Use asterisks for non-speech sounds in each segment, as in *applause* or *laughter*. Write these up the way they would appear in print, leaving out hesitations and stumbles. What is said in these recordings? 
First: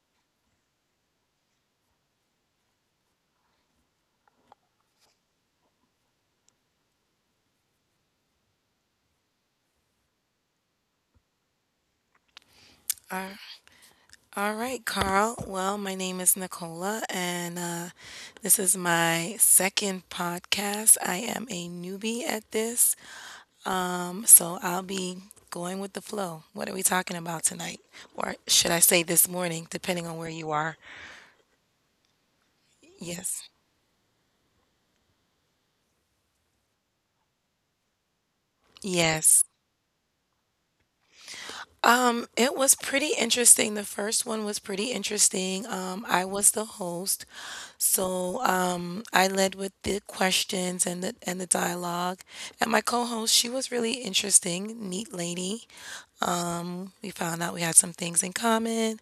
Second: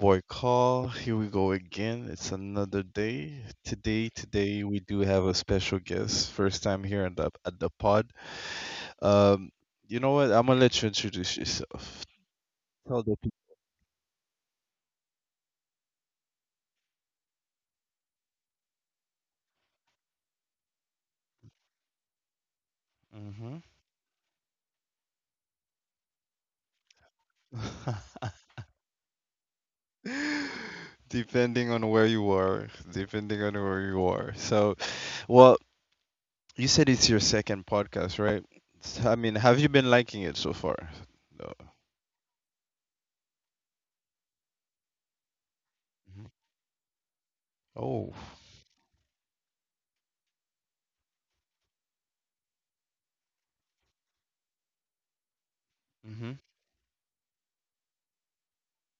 boy Call. Here we go again. It's another day. Today we do have a special guest. First time here at the pod. Um, you know what? I'm gonna let you introduce yourself. Tell the Ar- All right, Carl. Well, my name is Nicola, and this is my second podcast. I am a newbie at this. people. So I'll be going with the flow. What are we talking about tonight? Or should I say this morning, depending on where you Hmm *laughs* are? Depending on where you are, Yes. depending on where you are. So, well, you said it's your second podcast, right? I mean, Yes. have you been liking it so far? No. It was pretty interesting. The first one was pretty interesting. I Mhm. was the host, Oh. so I led with the questions and the dialogue. And my co-host, she was really interesting, neat lady. hmm We found out we had some things in common,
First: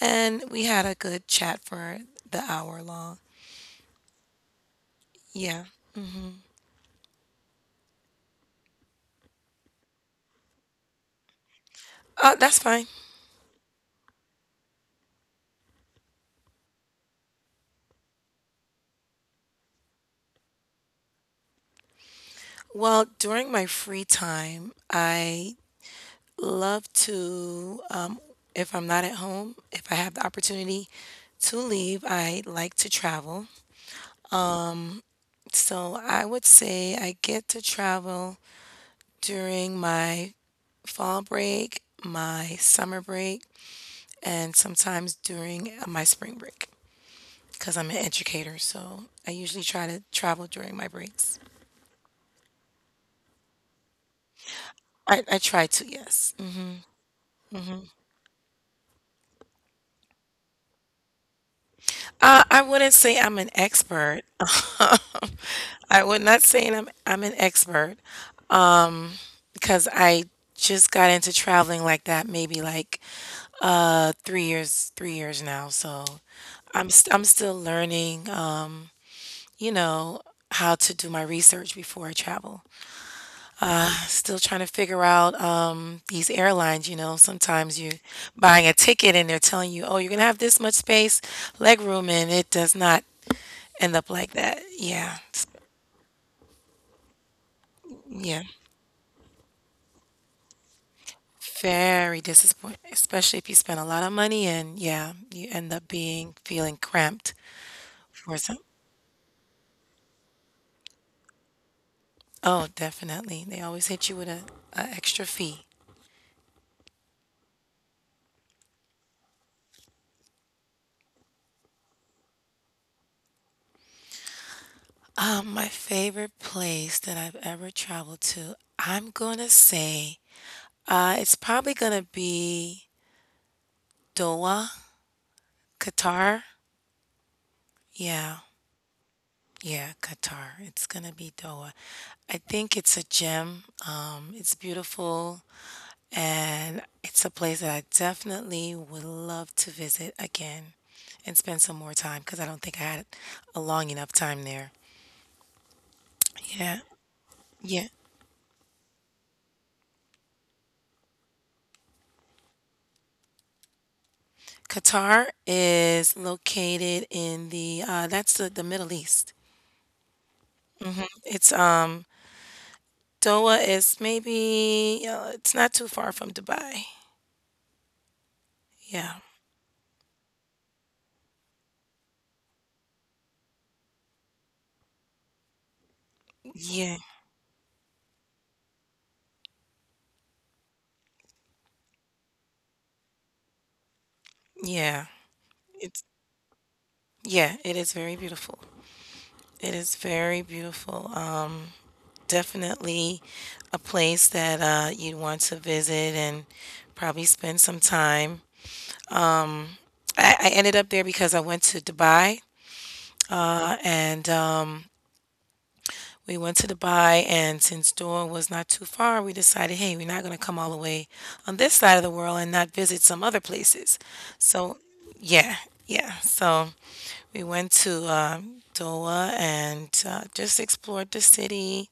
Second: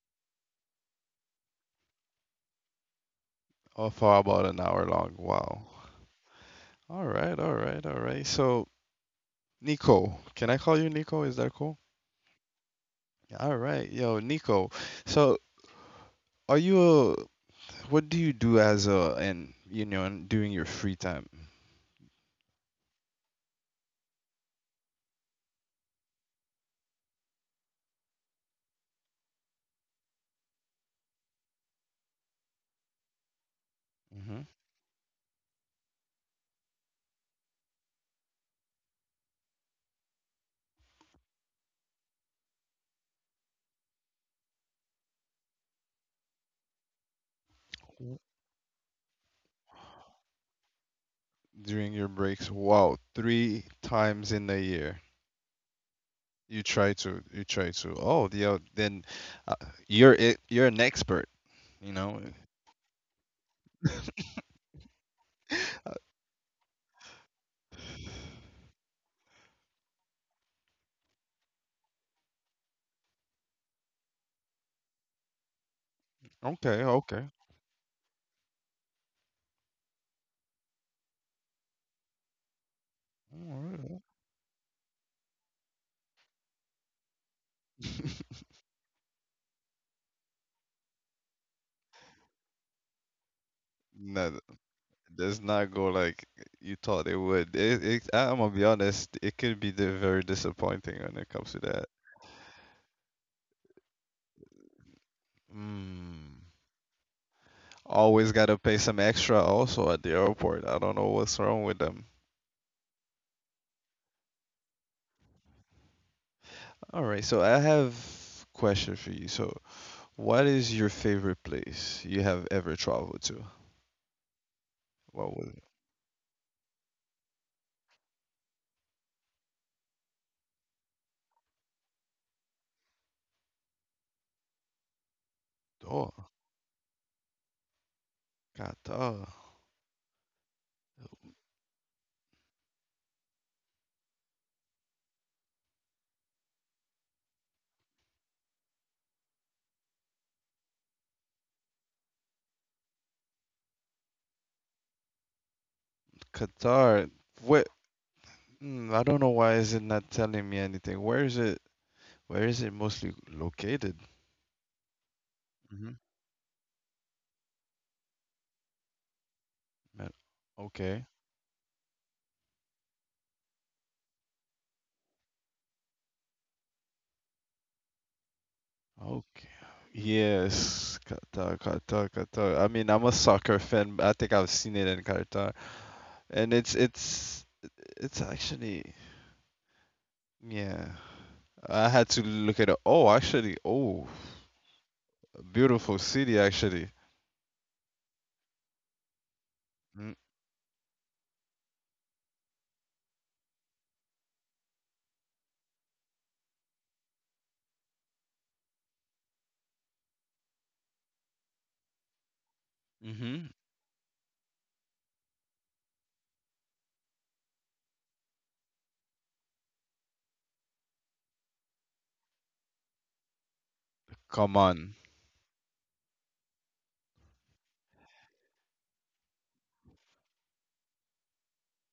and we had a good chat for the hour long. Oh, for about an hour long. Yeah. Wow. All right, all right, all right. So, Nico, can I call you Nico? Is that cool? That's fine. Yeah, all right, yo, Nico. So, are you a, what do you do and you know, and during your free time? Well, during my free time, I love to, if I'm not at home, if I have the opportunity to leave, I like to travel. Hmm So I would say I get to travel during my fall break, my summer break, and sometimes during my spring break because I'm an educator. So I usually try to travel during my breaks. During your breaks? Wow, three times in a year. I try to, yes. You try to, you try to. Oh, yeah, then uh, you're an expert, you know. I wouldn't say I'm an expert. *laughs* *laughs* Uh, I would not say I'm an expert, um, because I just got into traveling like that maybe like 3 years 3 years now. So Okay, I'm okay. still learning, you know, how to do my research before I travel. All right. Still trying to figure out these airlines. You know, sometimes you buying a ticket and they're telling you, oh, you're gonna have this much space, leg room, and it does not end *laughs* up like No, that. Yeah. does S- not go like you thought it would. I'm Yeah. gonna be honest, it could be the very disappointing when it comes to that. Very disappointing, especially if you spend a lot of money and yeah, you end up being Mm. feeling cramped Always for gotta some. pay some extra also at the airport. I don't know what's wrong with them. Oh, definitely. They always hit you with a extra fee. All right, so I have question for you. So, what is your favorite place you have ever traveled to? What was My favorite place that I've ever traveled to, I'm gonna say, it's probably gonna be Doha, it? Oh, Qatar. Yeah, Qatar. yeah, Qatar. It's gonna be Doha. I think it's a gem. It's beautiful, and it's a place that I definitely would love to visit again and spend some more time because I don't think I had a long enough time there. Yeah, Qatar. What? yeah. Hmm, I don't know why is it not telling me anything. Where is it? Where is it mostly located? Qatar is located in the that's the Middle East. Man, okay. It's Doha is maybe it's not too far from Dubai. Yeah, Okay. Yes, Qatar, Qatar, Qatar. I mean, I'm a soccer fan, but I think I've seen it in Qatar, and it's yeah, it's it's actually yeah. I had to look at it. Oh, actually, oh, yeah. beautiful It's city actually. yeah, it is very beautiful. It is Mm. very beautiful. Definitely a place that you'd want to visit and probably spend some time. I ended up there because I went to Dubai Mm-hmm. And we went to Dubai, and since Doha was not too far, we decided, hey, we're not going to come all the way on this side of the world and not visit some other places. Come So, on. yeah, yeah. So we went to Doha and just explored the city,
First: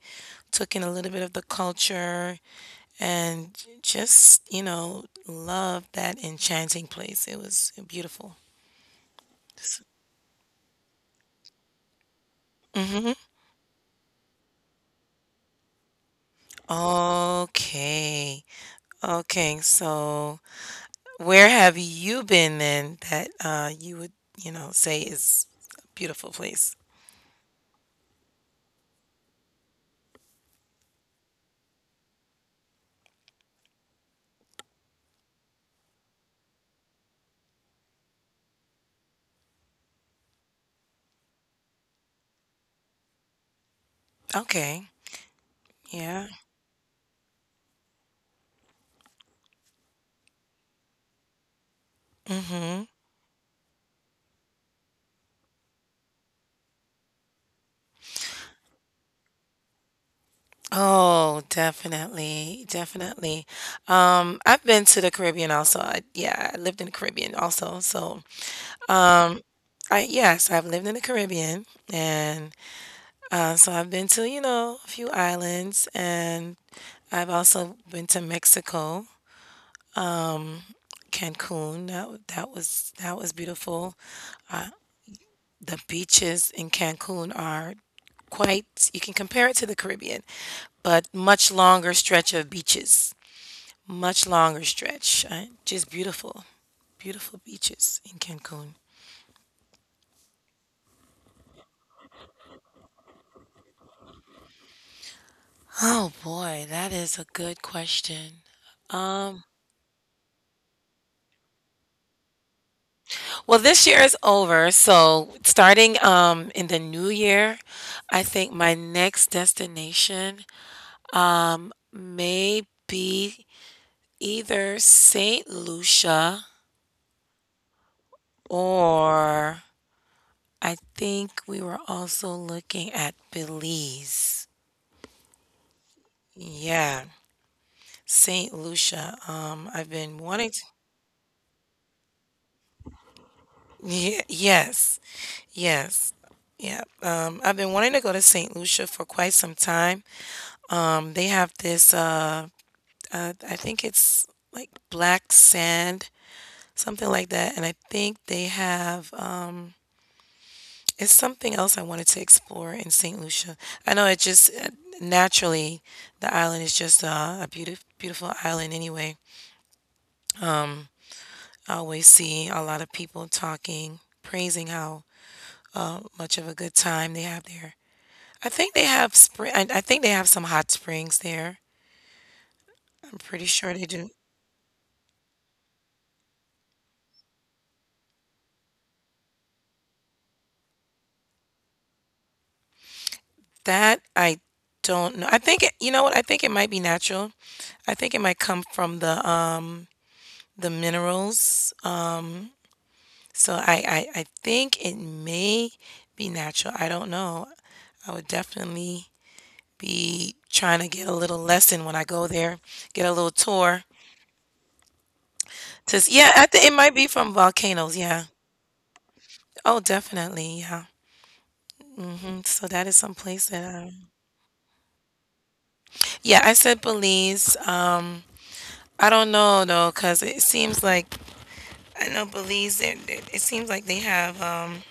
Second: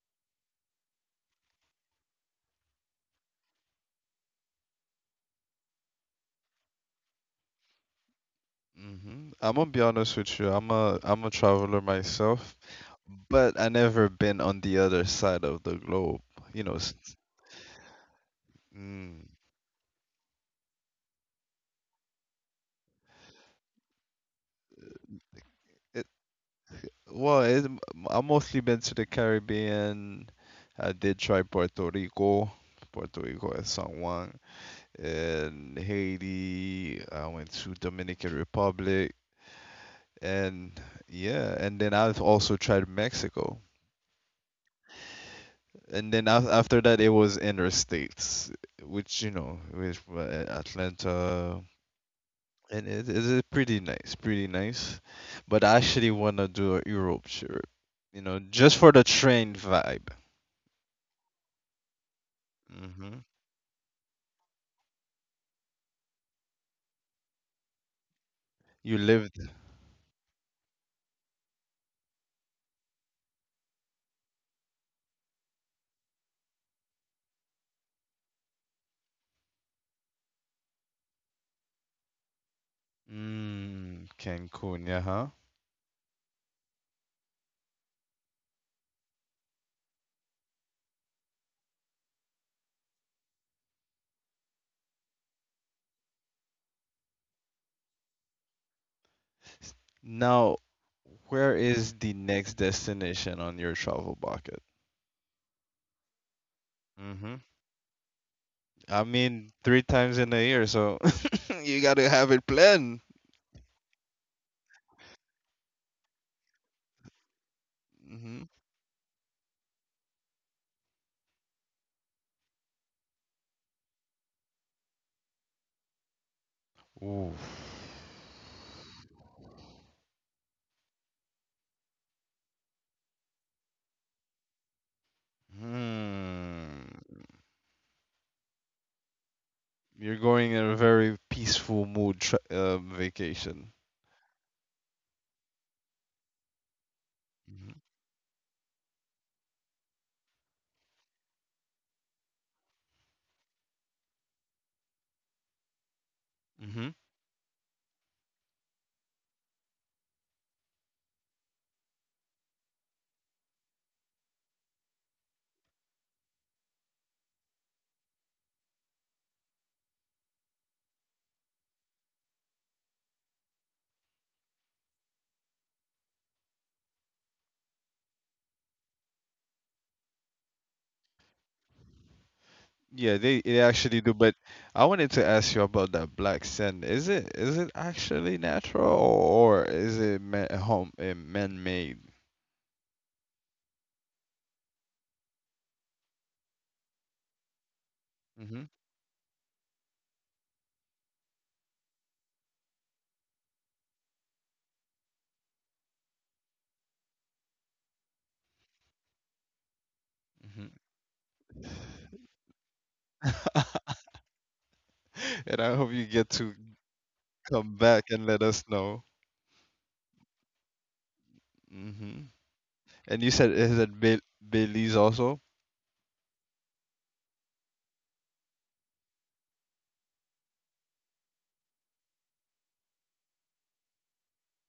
took in a little bit of the culture, and just, you know, loved that enchanting place. It was beautiful. Hmm I'm gonna be honest with you. I'm a traveler myself, Hmm. but I never been on the other side of the globe. You know. S- Okay. Mm. Okay, so where have you been then that you would, you know, say is a beautiful place? Well, it, I've mostly been to the Caribbean. I did try Puerto Rico, Puerto Rico and San Juan, and Haiti. I went to Dominican Republic, and yeah, and then I've also tried Mexico. Okay. And then Yeah. After that, it was interstates, which you know, which were Atlanta, Mm-hmm. and it is pretty nice, pretty nice. But I actually want to do a Europe trip, you know, just for the train vibe. Oh, definitely, Hmm definitely. I've been to the Caribbean also. I, yeah, I lived in the Caribbean also. So, You lived um, I yes, I've lived in the Caribbean, and so I've been to, you know, a few islands, and I've also been to Mexico, Cancun. That was that was beautiful. mm, Cancun, yeah, huh? The beaches in Cancun are quite, you can compare it to the Caribbean, but much longer stretch of beaches. Much longer stretch. Just beautiful. Beautiful beaches in Cancun. S- Now, where is the next destination on your travel bucket? Oh boy, that is a Hmm good question. I Um, mean, three times in a year, so *laughs* you gotta have it planned. well, this year is over, so starting in the new year, I Hmm think my next destination may be either Saint Lucia, Ooh. or I think we were also looking at Belize. Hmm. Yeah, Saint Lucia. I've You're been going wanting to, in a very peaceful mood vacation. yeah, yes, yes. Yeah, I've been wanting to go to Saint Lucia for quite some time. They have this I think it's like black sand, Mm-hmm. something like that, and I think they have it's something else I wanted to explore in St. Lucia. I know it just naturally, the island is just a beautiful, beautiful island anyway. Um, I always see a lot of people talking, praising how much of a good time they have there. I think they have spring. I think they have some hot springs there. I'm pretty Yeah, sure they they do. actually do. But I wanted to ask you about that black sand. Is it actually natural, or is it ma home man-made? That I don't know. I think it, you know what? I think it might be natural. I think it might come Hmm from the minerals. So I think it may be natural. I don't know. I would definitely be trying to hmm get a little lesson when I go there, get a little tour. *laughs* And I Just hope you yeah, I get think it to might be from volcanoes. come Yeah. back and let us know. Oh, definitely. Yeah. Hmm. Hmm So that is some place And you that said I. is it Be Belize also? Yeah, I said Belize. I don't know though, cause it seems like I know Belize. It seems like they have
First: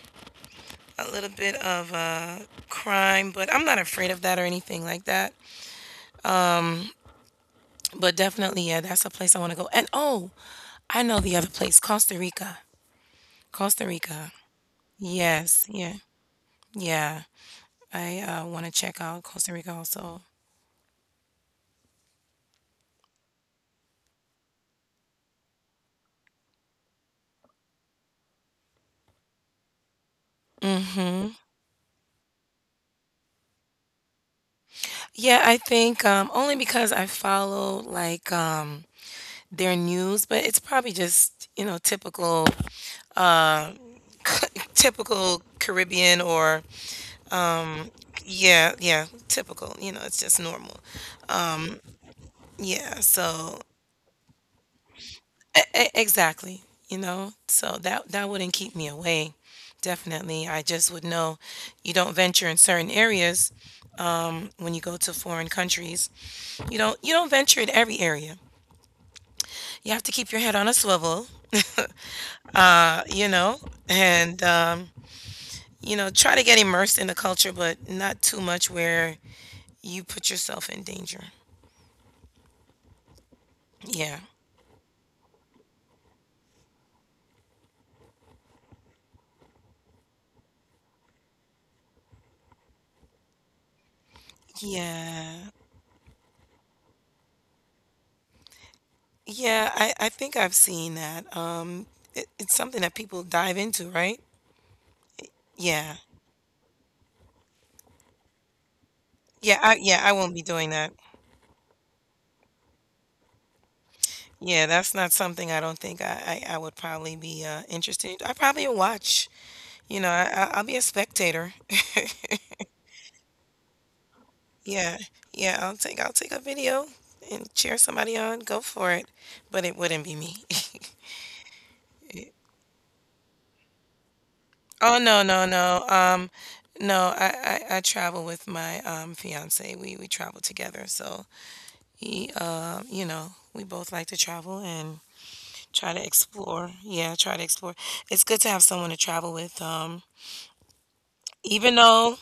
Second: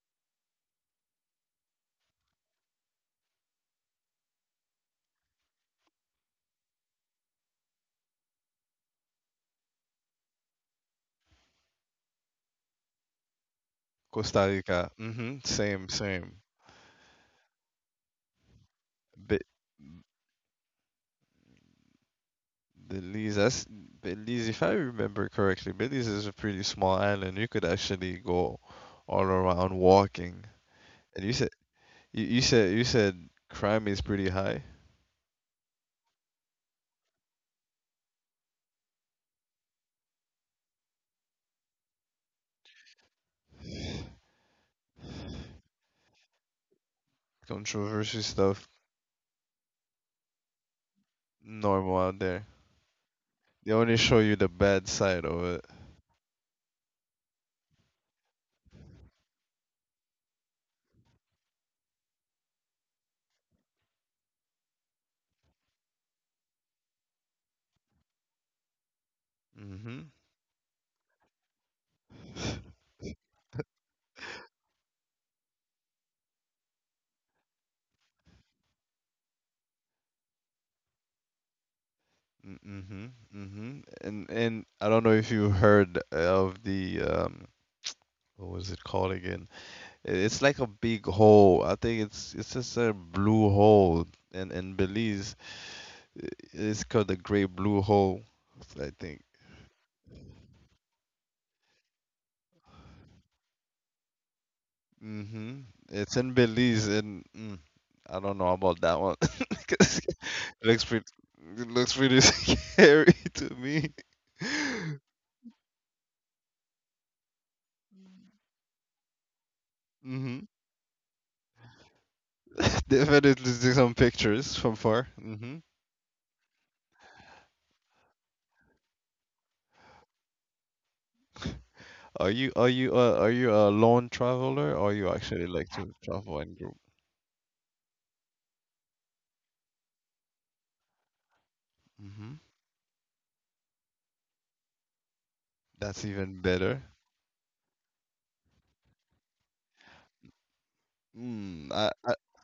a little bit of crime, but I'm not afraid of that or anything like that. But definitely, yeah, that's a place I want to go. And oh, I know the other place, Costa Rica. Costa Rica. Costa Rica. Hmm Yes, Same, yeah, same. yeah. I want to check out Be Costa Rica also. Belize. That's Belize. If I remember correctly, Belize is a pretty small island. You could actually go all around walking. And you Mm-hmm. said you said crime is pretty high. Yeah, I think only because I follow like their news, but it's probably just you know typical, uh, *laughs* typical Caribbean or Controversy stuff yeah, yeah, typical. You know, it's just normal. normal out there. Yeah, They so only show you the bad side of it. E e exactly, you know? So that that wouldn't keep me away, definitely. I just would know you don't venture in certain areas when you go to foreign countries. You don't venture in every area. You Mhm. have to keep your head on a swivel, *laughs* you know, and you know, try to get immersed in the culture, but not too much where you put yourself in danger. Mm. Mhm. Mhm. Yeah. And I don't know if you heard of the, what was it called again? It's like a big hole. I think it's just a blue hole. And in Belize, Yeah. It's called the Great Blue Hole, I think. Yeah, I think I've seen that. It, it's something that people dive into, right? Hmm It's Yeah. in Belize, and mm, I don't know about that one. *laughs* 'Cause Yeah, I won't be looks doing pretty, that. it looks pretty *laughs* scary to me. Yeah, that's not something I don't think I would probably be interested in. I probably will watch. You know, Hmm I'll be a spectator. *laughs* *laughs* Definitely take some pictures from far. Yeah, Hmm yeah, I'll take a video and cheer somebody on. Go for it, but it wouldn't be me. *laughs* Are you a lone traveler, or you Oh actually no, like no, to no. travel in group? No, I travel with my fiance. We travel together. So Hmm he you know, we both like to travel and That's try to even better. explore. Yeah, try to explore. It's good to have someone to travel with. Mm, Even though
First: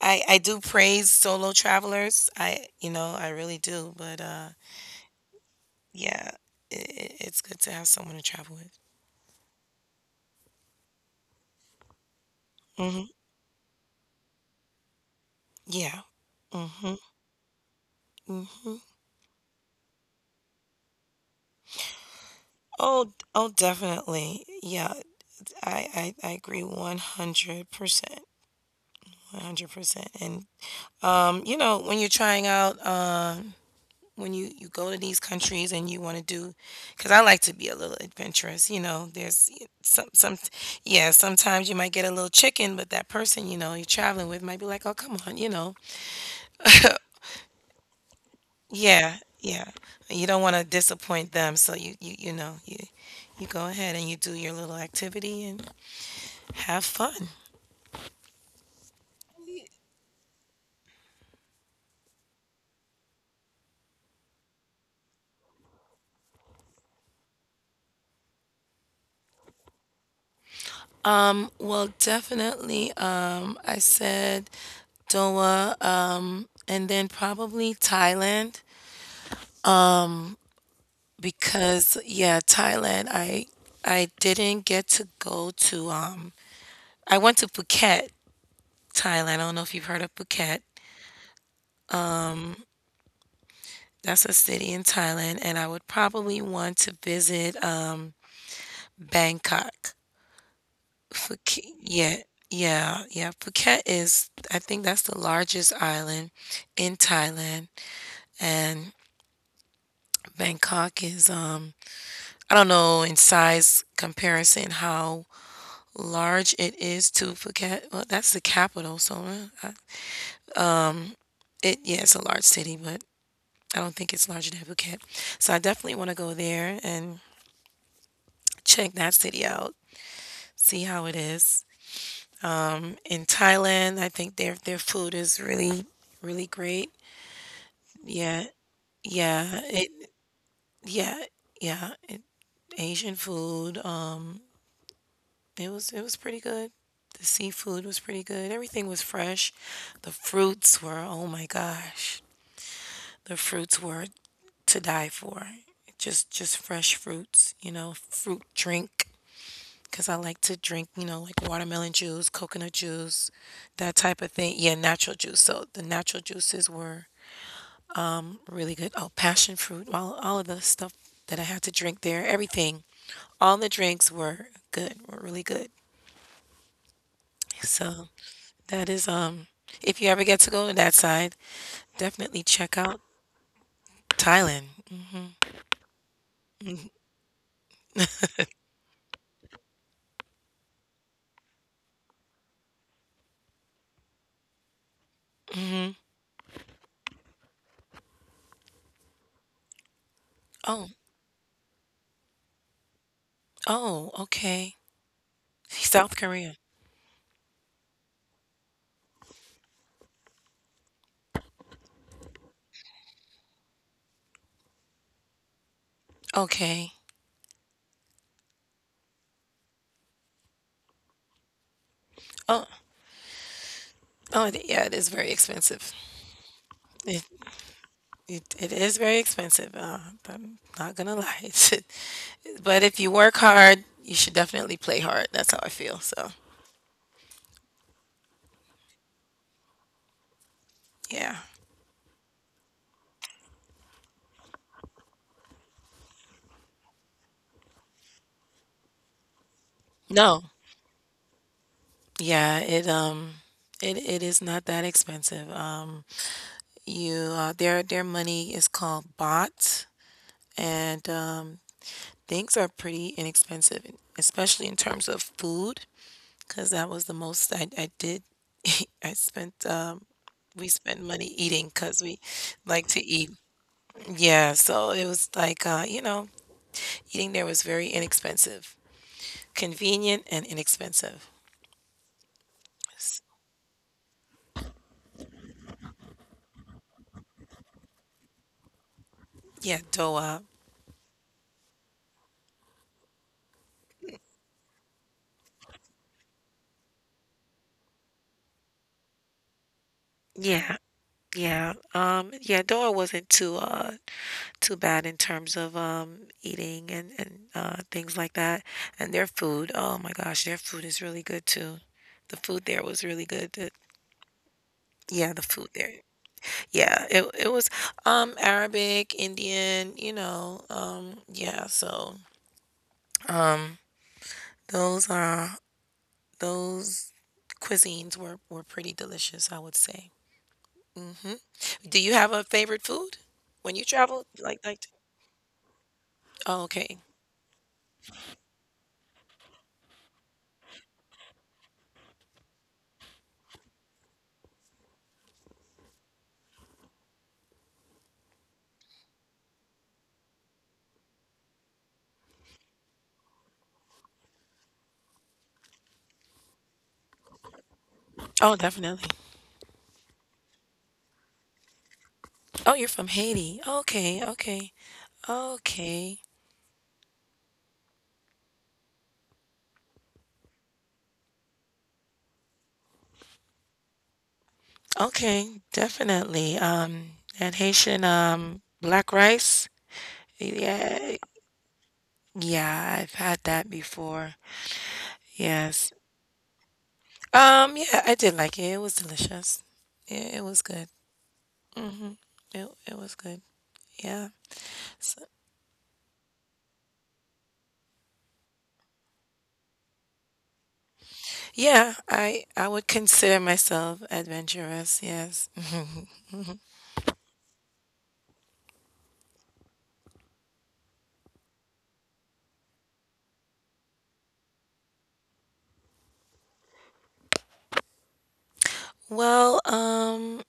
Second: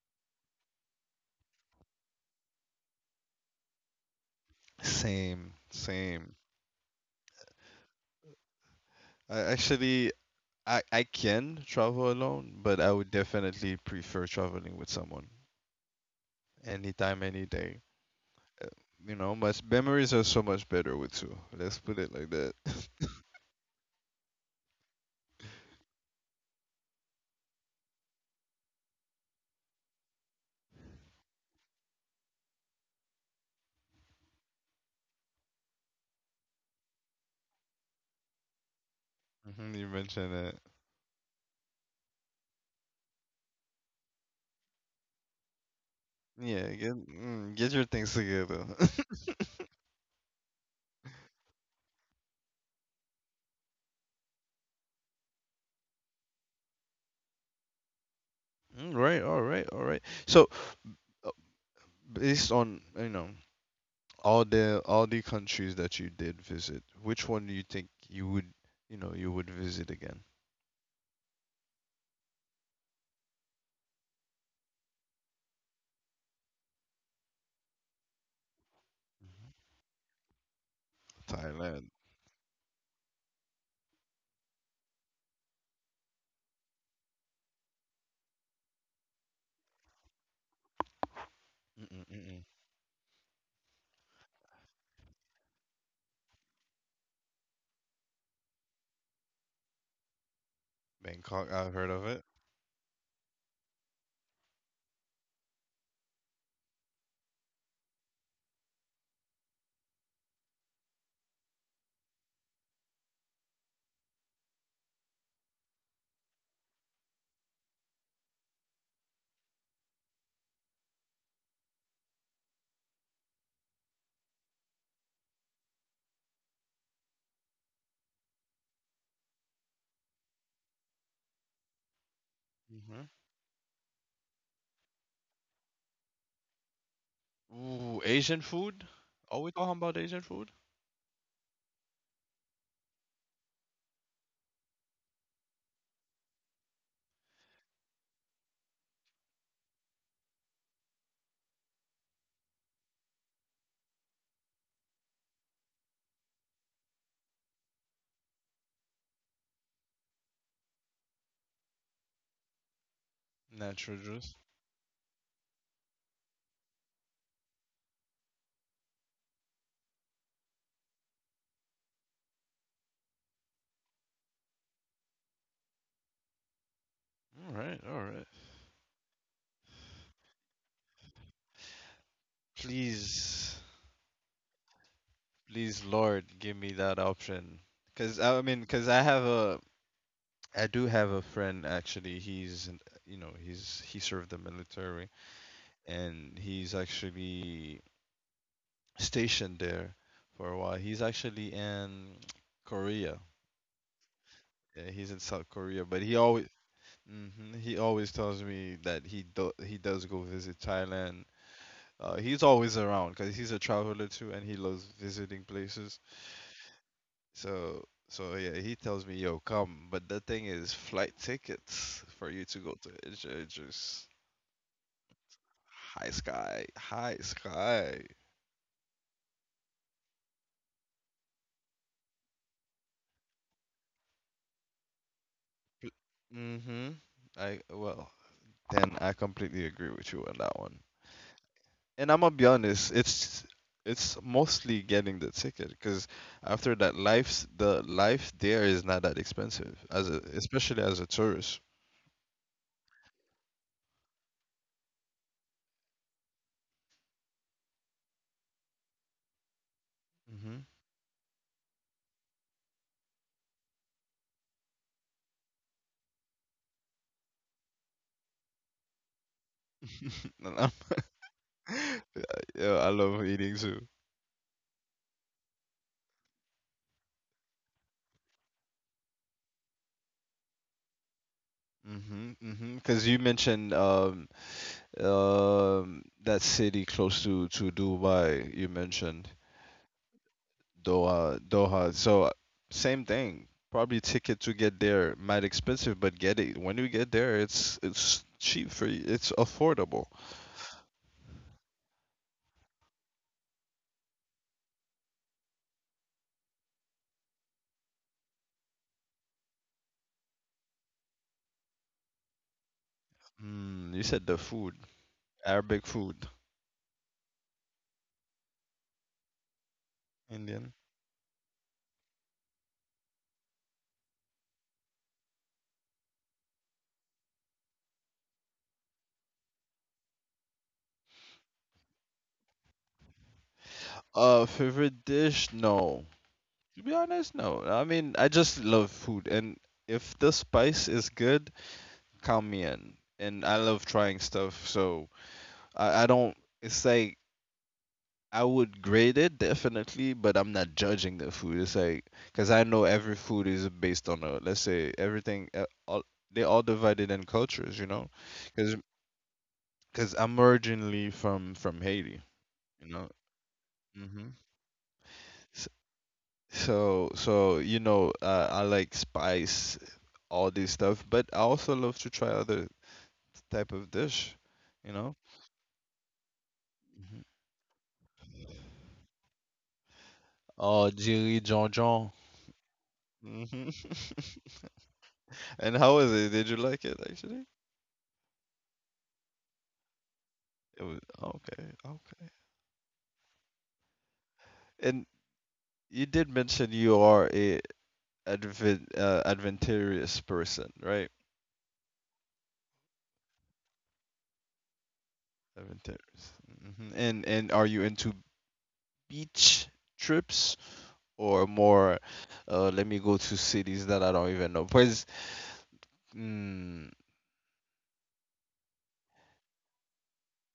I do praise solo travelers, I you know I really do. But same, yeah, same. it, it's good to have someone to travel with. I actually I can travel alone, but I Hmm. would definitely prefer traveling with someone Yeah. Hmm. anytime, any day. Hmm. You know, much memories are so much better with two. Let's put it like that. Oh, *laughs* d- oh, definitely. Yeah, I agree 100%, 100%. And you know, when you're trying out when you go to these countries and you want to do because I like to be a little adventurous you know there's Mhm. You mentioned some that. yeah sometimes you might get a little chicken but that person you know you're traveling with might be like oh come on you know Yeah, get mm, get your things together. *laughs* yeah yeah you don't want to disappoint them so you know you you go ahead and you do your little activity and have fun. Mm. Right, all right, all right. So, uh, based on, you know, all the countries that you did visit, which one do you think you would, you know, you would visit again? Well definitely I said doha and then probably thailand Thailand. because yeah, Thailand, I didn't get to go to I went to Phuket, Thailand. I don't know if you've heard of Phuket. Mm-mm-mm. That's a city in Thailand, and I would probably want to visit Bangkok. Bangkok, Phuket, I've heard of yeah, yeah, yeah. Phuket is, I think that's the largest island in Thailand, and Bangkok is I don't know in size comparison how large it is to Phuket. Well, that's the capital, so it yeah, it's a large city, but I don't think it's larger than Phuket. So I definitely want to go there and check that city out, see how it is. It. In Thailand, I think their food is really really great. Ooh, Asian Yeah, food? Are we yeah, talking it about Asian food? yeah yeah it, Asian food. It was pretty good. The seafood was pretty good. Everything was fresh. The fruits were, oh my gosh. The fruits were to die for. Just fresh fruits, you know, fruit drink because I like to drink, you know, like watermelon juice, coconut juice, that Natural type of juice. thing. Yeah, natural juice. So the natural juices were really good. Oh, passion fruit, all of the stuff that I had to drink there, everything. All the drinks were good, were really good. All right, all So right. that is if you ever get to go to that side, definitely check out Please, Thailand. please, Lord, give me that option. Cause I mean, cause I do have a friend actually. You know, he served the military and he's actually stationed there for a while. Oh, He's actually in Korea. oh, okay. Yeah, he's in South Korea, but he South always, Korea. hmm he always tells me that he does go visit Thailand. He's always around because he's a traveler too, and he loves visiting places. Okay. So, so yeah, he tells me, "Yo, come." But the thing is, flight tickets for you to Oh, go to Asia is just yeah. It is very expensive. high sky, high It sky. it is very expensive. I'm not gonna lie. *laughs* But if you work hard, you should definitely play hard. That's how I feel. So Mm-hmm. I well, then I completely agree with you on that one. yeah. And I'm gonna be honest, it's mostly getting the ticket because after that, life there is not that expensive No. especially as a tourist. Yeah. It is not that expensive. You their money is called baht, and things are pretty inexpensive, especially in terms of food. 'Cause that was the most I did. *laughs* I spent, um *laughs* No, we no. spent money eating cause we *laughs* Yeah, like I to love eat. eating too. Yeah, so it was like, eating there was very inexpensive, convenient and inexpensive. Mm-hmm, mm-hmm. Because you S mentioned that city close to Dubai, you mentioned Yeah, DOA. Doha, Doha. So same thing. Probably ticket to get there might expensive, but get it when you get there, it's cheap for you. It's affordable. Yeah, yeah, yeah, DOA wasn't too, too bad in terms of, eating and things like that. And their food, oh my gosh, their food is really good too. The food there was really good, the Mm, you said the food, yeah, the food Arabic there food, yeah, it was, Arabic, Indian, Indian. Yeah, so, um, those are those cuisines were pretty delicious, I would say. Mhm. Do you have a favorite food when you travel? Favorite dish? No, Oh, to be okay. honest, no. I mean, I just love food, and if the spice is good, count me in. And I love trying stuff, so I don't. It's like I would grade it definitely, but I'm not judging the food. It's like because I know every food is based on a let's say everything. They all divided in cultures, you know, Oh, because definitely. because I'm originally from Haiti, Oh, you you're from know. Haiti. Okay, Hmm okay. Okay. so, so you know, I like spice, all this stuff, but I also love to try other type of dish, you know? Okay, definitely. Mhm. And Haitian, black rice. Oh, Yeah, Jiri John John. yeah, I've had Hmm that before. *laughs* And Yes. how was it? Did you like it actually? Yeah, I did like it. It was delicious. Yeah, it was It good. was okay, Hmm. okay. It was good. Yeah. And So, you did mention you are a adventurous person, right? yeah, I would consider myself adventurous. Yes. *laughs* Adventurous. Hmm and are you into beach trips or more uh, let me go to cities that I don't even know? Because Well,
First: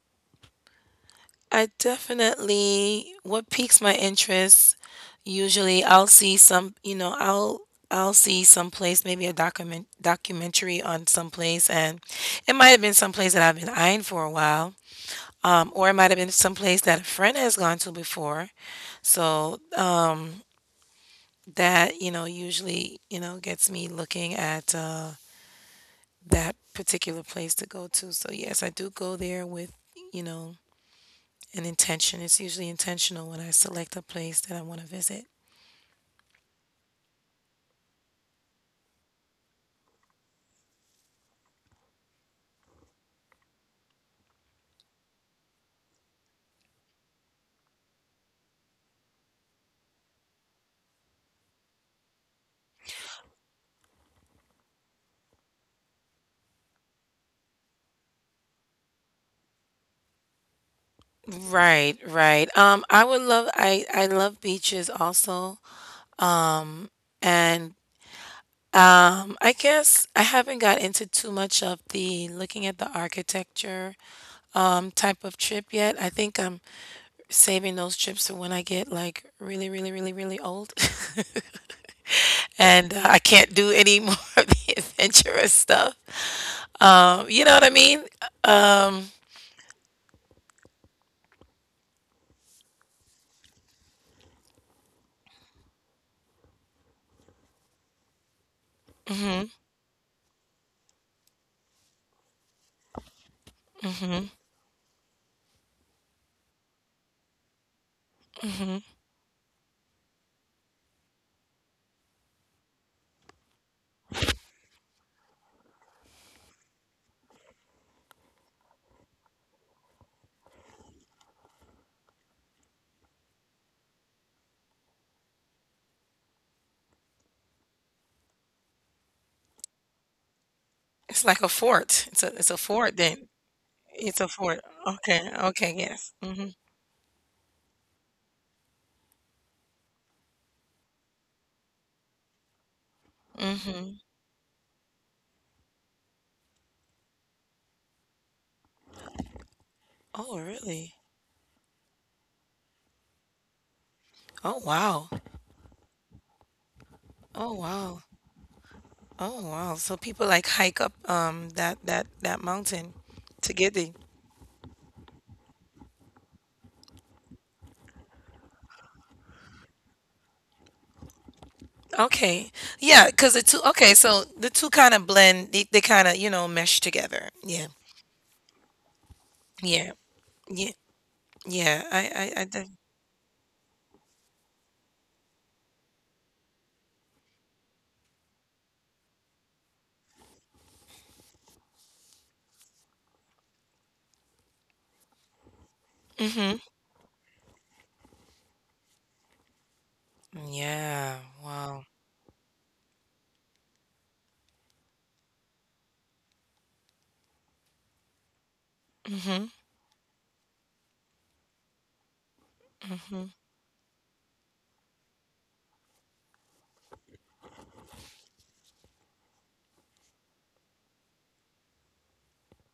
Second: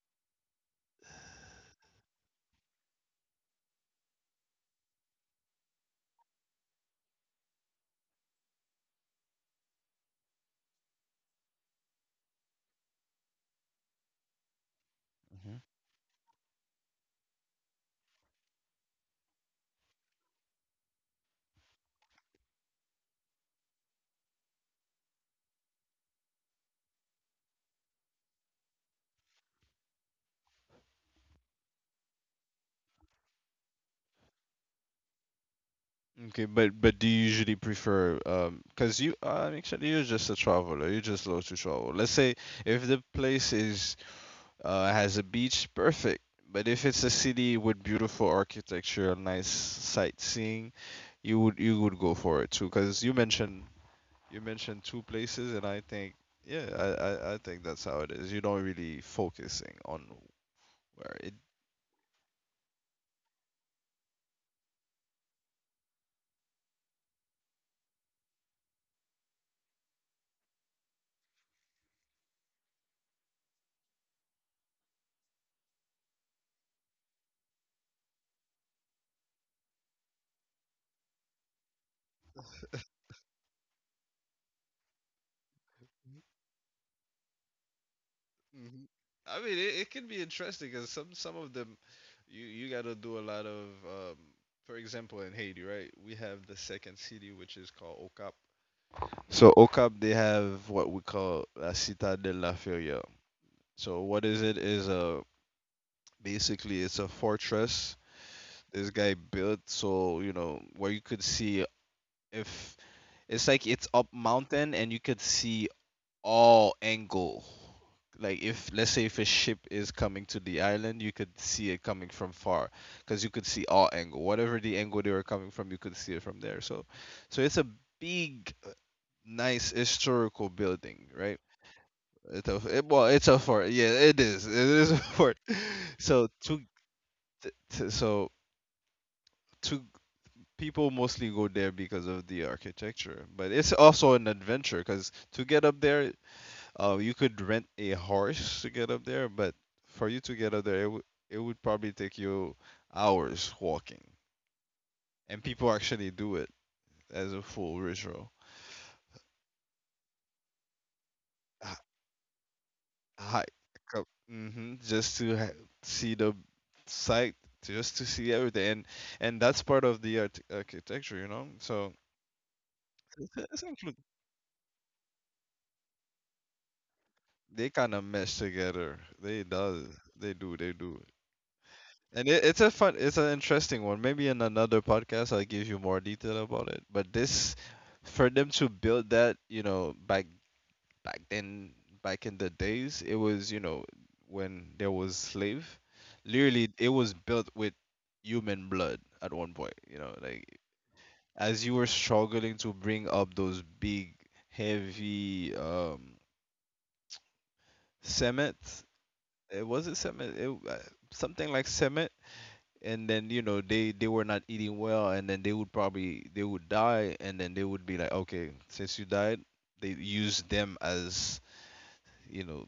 I definitely what piques my interest. Usually, I'll see some. I'll see some place, maybe a documentary on some place, and it might have been some place that I've been eyeing for a while, or it might have been someplace that a friend has gone to before. So, that usually gets me looking at, that particular place to go to. So yes, I do go there with, you know an intention. It's usually intentional when I select a place that I want to visit. okay, but do you usually prefer because you actually you're just a traveler, you just love to travel. Let's say if the place is uh, has a beach, perfect. But if it's a city with beautiful architecture, nice sightseeing, you would go for it too. Because you mentioned two places, and I think yeah, I think that's how it is. You don't really focusing on where it Right, right. I love beaches also. Um, and I guess I haven't got into too much of the looking at the architecture type of trip yet. I think I'm saving those trips for when I get like really, really, really, really old. *laughs* And I can't do any more *laughs* of the adventurous stuff. You know what I mean? hmm I mean, it can be interesting because some of them, you gotta do a lot of. For example, in Haiti, right? We have the second city, which is called Okap. Hmm. So Okap, they have what we call La Citadelle de la Feria. So what is it? Is a basically it's a fortress this guy built so you know where you could see if it's like it's up mountain and you could see all angle. Like if let's say if a ship is coming to the island, you could see it coming from far because you could see all angle. Whatever the angle they were coming from, you could see it from there. So, so it's a big, nice historical building, It's like right? a fort. It's It's a a it, fort well, then. it's a fort. Yeah, It's it a is. It fort. is a Okay. fort. Okay. *laughs* Yes. So Hmm. two, t- so two people mostly go there because of the architecture, but it's Hmm. also an adventure because to get up there, you could rent a horse to get up there, but for you Oh, to get up there, really? It would probably take you hours walking. Oh, wow. And people actually do it as a Oh, full wow. ritual. Oh, wow. So people like hike up that mountain Hi, to get there. mm-hmm, just to see the site, just to see everything, and that's part of the architecture, you know. So Okay. Yeah, because it's okay, included. so the two kind of blend, they kind of, mesh together. Yeah. They kind of mesh together. They Yeah. does. They do. Yeah. They do. Yeah. And it's a fun, it's an interesting one. Maybe in another podcast, I'll give you more detail about it. But this, for them to build that, you know, back back then, back in the days, it was, you know, when there was slave, Mhm. literally, it was built with human blood at one point. You know, like Yeah. as you Wow. were struggling to bring up those big, heavy cement. Mhm. It was it cement. It Something like cement. And then Mhm. They were not eating well, and then they would die, and then they would be like, okay, since you died, they use them as you know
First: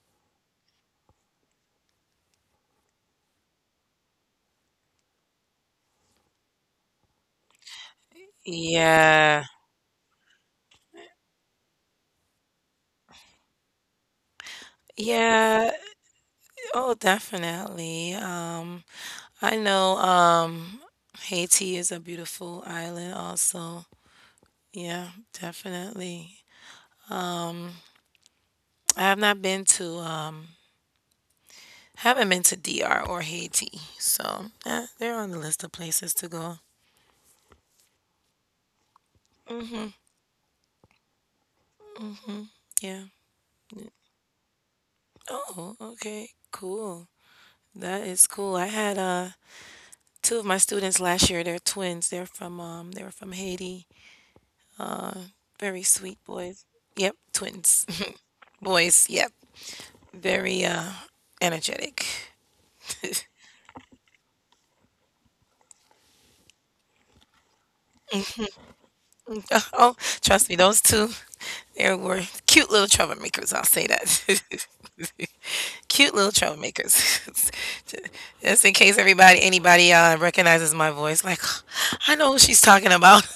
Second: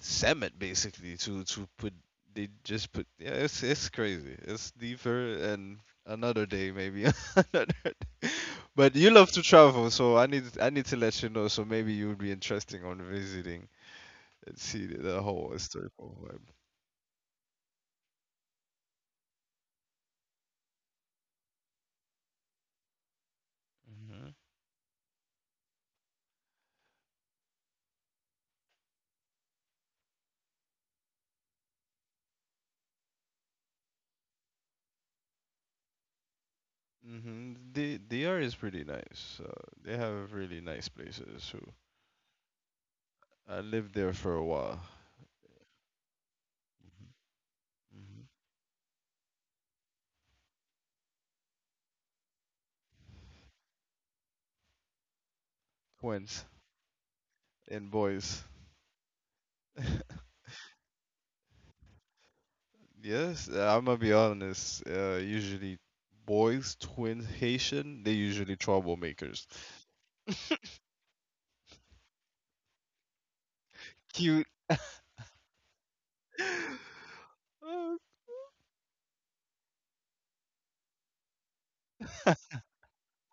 cement, basically, to put. They just put. Yeah, it's crazy. It's deeper, and another day maybe *laughs* another day. But you love to Yeah. travel, so I need to let you know, so maybe you would be interesting on visiting and see the whole Yeah. historical Oh, definitely. I know, Haiti is a beautiful island also. vibe. Yeah, definitely. Um, I have not been to, Haven't been to DR or Haiti, so they're on the list of places to go. The DR is pretty nice. They have really nice places. So Yeah. I Mm. lived there for a while. Oh, okay. Cool. That Mm-hmm. is cool. I had two of my students last year. They're twins. They were from Haiti. Very sweet Quince boys. Yep, twins. and boys. *laughs* Boys, yep. *laughs* Very energetic. Yes, I'm gonna be honest. Usually, boys, twins, Haitian, they usually troublemakers. *laughs* Oh, trust me, those two, they were cute little troublemakers. I'll say that. Cute. *laughs* Cute little *laughs* troublemakers. *laughs* Just in case everybody, anybody recognizes my voice, like, *sighs* I know who she's talking about.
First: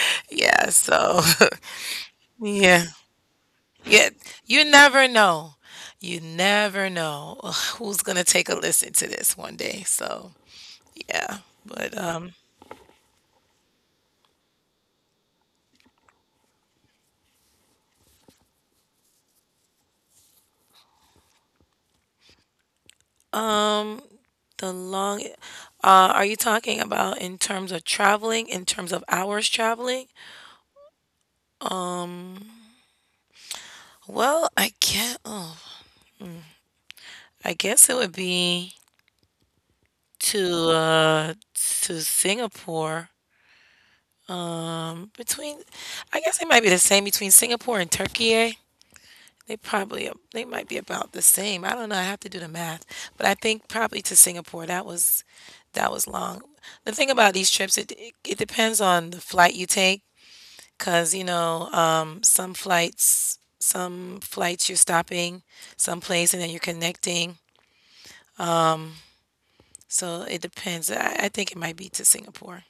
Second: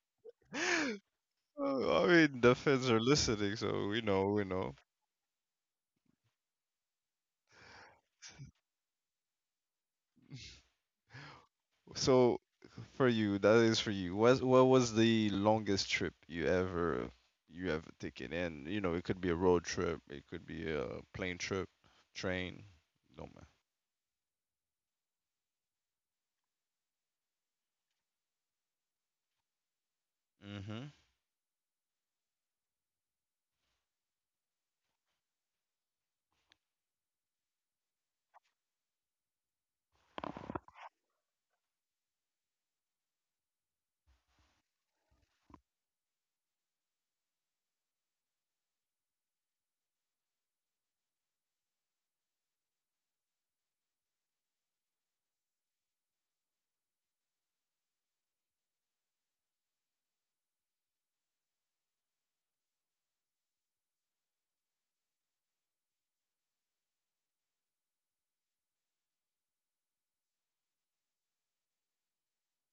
*laughs* Yeah, so, Oh, I mean, *laughs* the yeah. feds are listening, so we Yeah, know, we you know. never know. You never know *sighs* who's going to take a listen to this one day. So, yeah. But, So for you, that is for you. What was the longest trip you ever taken? And you know, it could be a road trip, it could be a plane trip, train, don't Um, the long, are you talking about in terms of traveling, in terms of hours traveling? matter. Mm-hmm. Well, I can't. Oh, I guess it would be to, to Singapore. Um, between, I guess it might be the same between Singapore and Turkey. Eh? They might be about the same. I don't know. I have to do the math, but I think probably to Singapore. That was long. The thing about these trips, it depends on the flight you take. Because, some flights you're stopping someplace and then you're connecting. So it depends. I think it might be to Singapore.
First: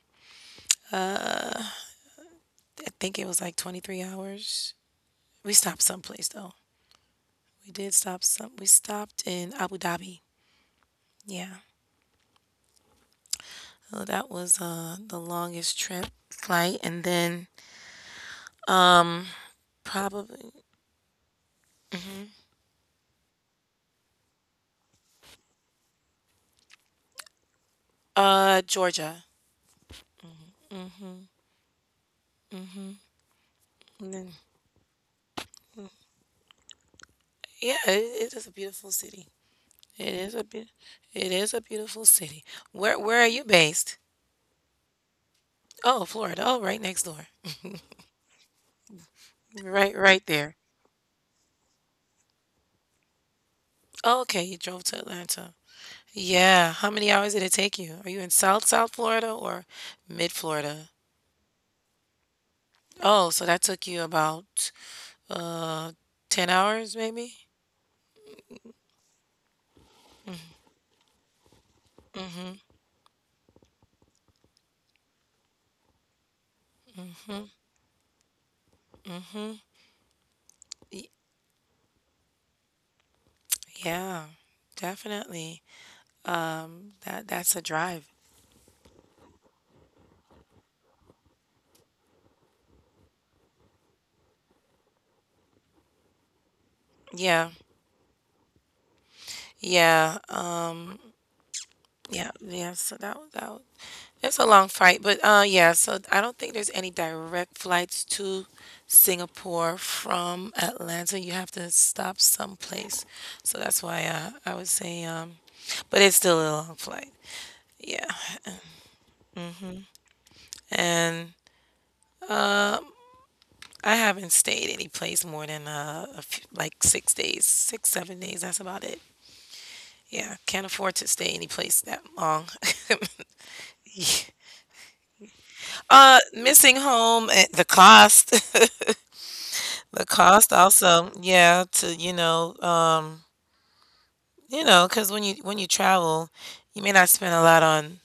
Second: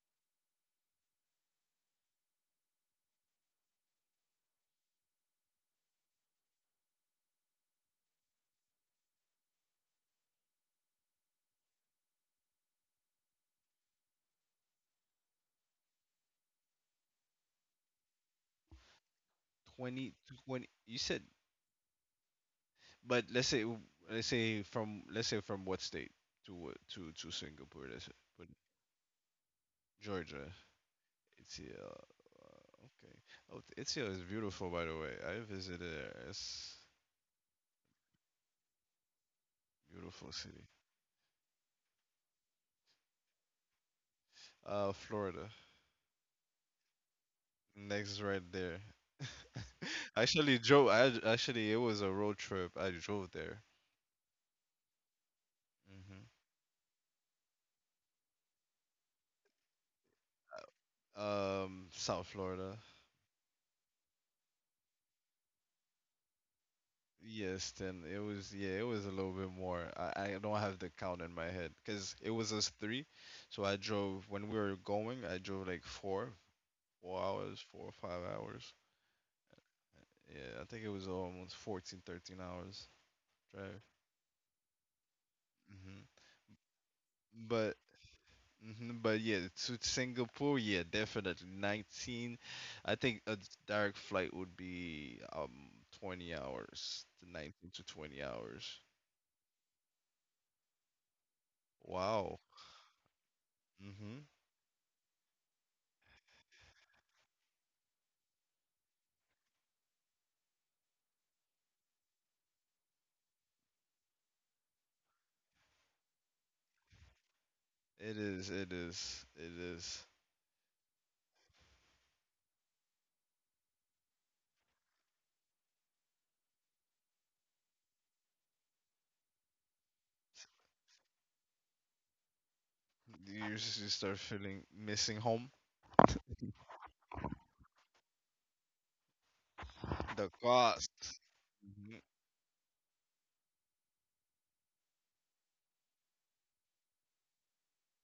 I think it was like 23 hours. We stopped someplace though. We did stop some. We stopped in Abu Dhabi. Yeah. So that was, the longest trip flight. And then 20, probably, 20. You said, but let's say from what state to what to Singapore? Let's put Georgia. Georgia. It's okay. Oh, it's here And is then, beautiful, by the way. I visited it. It's yeah, it is a beautiful city. It beautiful is a city. be- it is a beautiful city. Where are you based? Florida. Oh, Florida. Oh, right next door. Next, right there. Right, *laughs* right there. Actually, drove. I actually It was a road trip. I drove there. Oh, okay, you drove to Atlanta. Yeah. How many hours did it take you? Are you in South Florida or mid Florida? South Florida. Oh, so that took you about uh 10 hours maybe? Yes, then it was. Yeah, it was a little bit more. I don't have the count in my head because it was us three. So I drove when we were going. I drove like 4 hours, 4 or 5 hours. Yeah, I think it was Y- almost 14, 13 hours drive. Yeah, definitely. hmm That's a But drive. but yeah, to Singapore, yeah, definitely 19. I think a direct flight would be 20 hours, to Yeah. 19 to 20 hours. Yeah. Yeah, Wow. yeah, so that that Mm-hmm. it's a long flight, but, yeah, so I don't think there's any direct flights to Singapore from Atlanta. You have to stop someplace. So that's why, I would say, but it's still a long flight. Yeah. It is, it is, it is. And, um, I haven't stayed any place more than, a few, like 6 days, six, 7 days. That's about it. Yeah, can't afford to stay any place that long. *laughs* You start feeling missing home. Missing home, the cost. *laughs* The The cost cost. also, yeah, to, Mm-hmm. you know, because when you travel, you may not spend a lot on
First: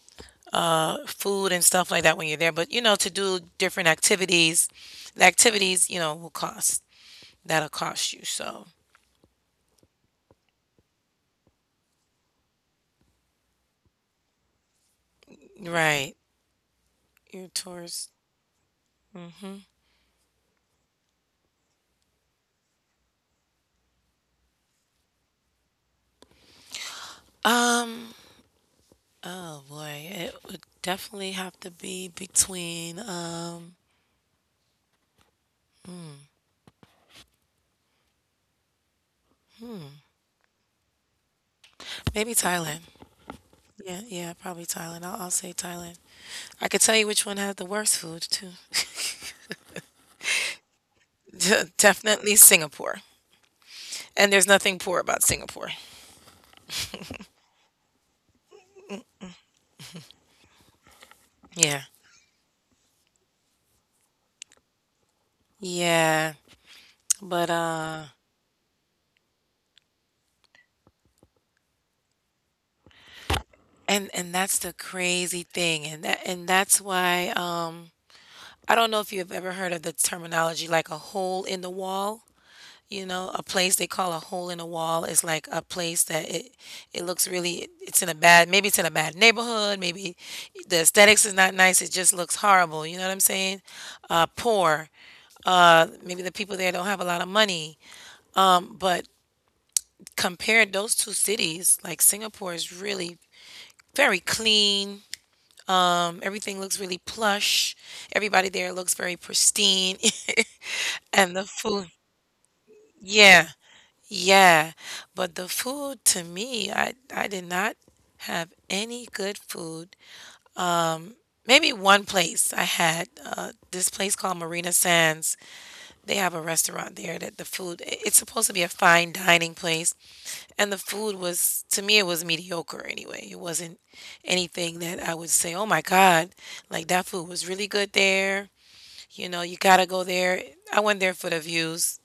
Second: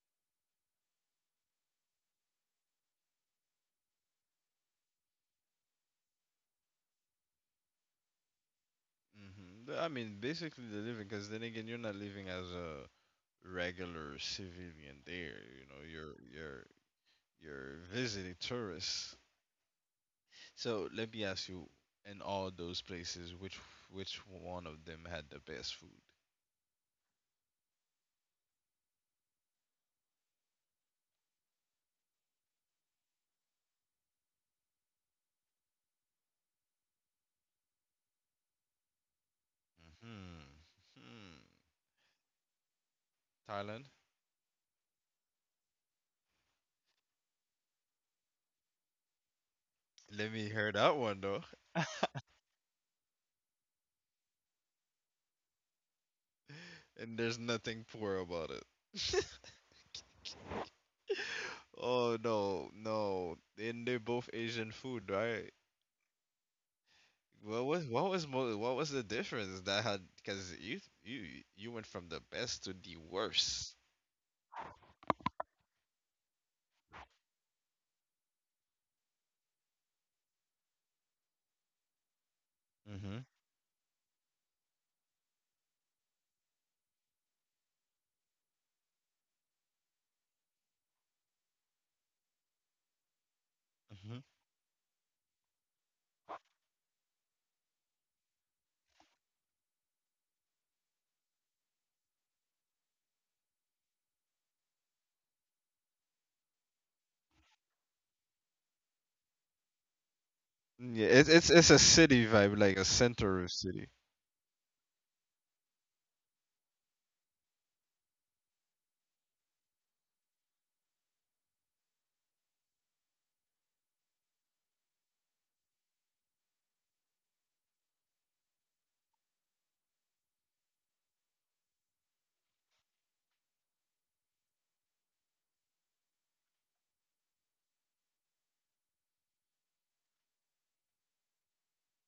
food and stuff like that when you're there, but, to do different activities, the activities, will cost. That'll cost you. So, Mm-hmm. I mean, basically the living, because then again, you're not living as a regular civilian there. You know, right. you're you're Your you're tours. visiting tourists. Mhm. So let me ask you, in all those places, which one of them had the best food? Um, oh boy, it would definitely have to be between, Hmm. maybe Thailand. Hmm. Thailand. Yeah, yeah, probably Thailand. I'll say Thailand. I could tell you which one has the worst food too. Let me hear that one though. *laughs* Definitely Singapore. And there's nothing poor about Singapore. And there's nothing poor about it. *laughs* Yeah. Oh, no, no. And they're both Asian food, right? Yeah. But, What was what was mo what was the difference that had because you went from the best to the worst. and that's the crazy thing, and that's why, I don't know if you've ever heard of the terminology like a hole in the wall. Mm-hmm. A place they call a hole in the wall is like a place that it looks really, it's in a bad maybe it's in a bad neighborhood, maybe the aesthetics is not nice, it just looks horrible, you know what I'm saying? Poor. Maybe the people there don't have a lot of money. But compared those two cities, like Singapore is really very clean. Everything looks really plush. Everybody there looks very pristine. *laughs* Mm-hmm. Yeah, it's And the it's it's a food, city vibe, like a center yeah, of city, yeah. But the food to me, I did not have any good food. Maybe one place I had, this place called Marina Sands. They have a restaurant there that it's supposed to be a fine dining place, and the food, was to me, it was mediocre anyway. It wasn't anything that I would say, "Oh my God, like that food was really good there." You know, you gotta go there. I went there for the views.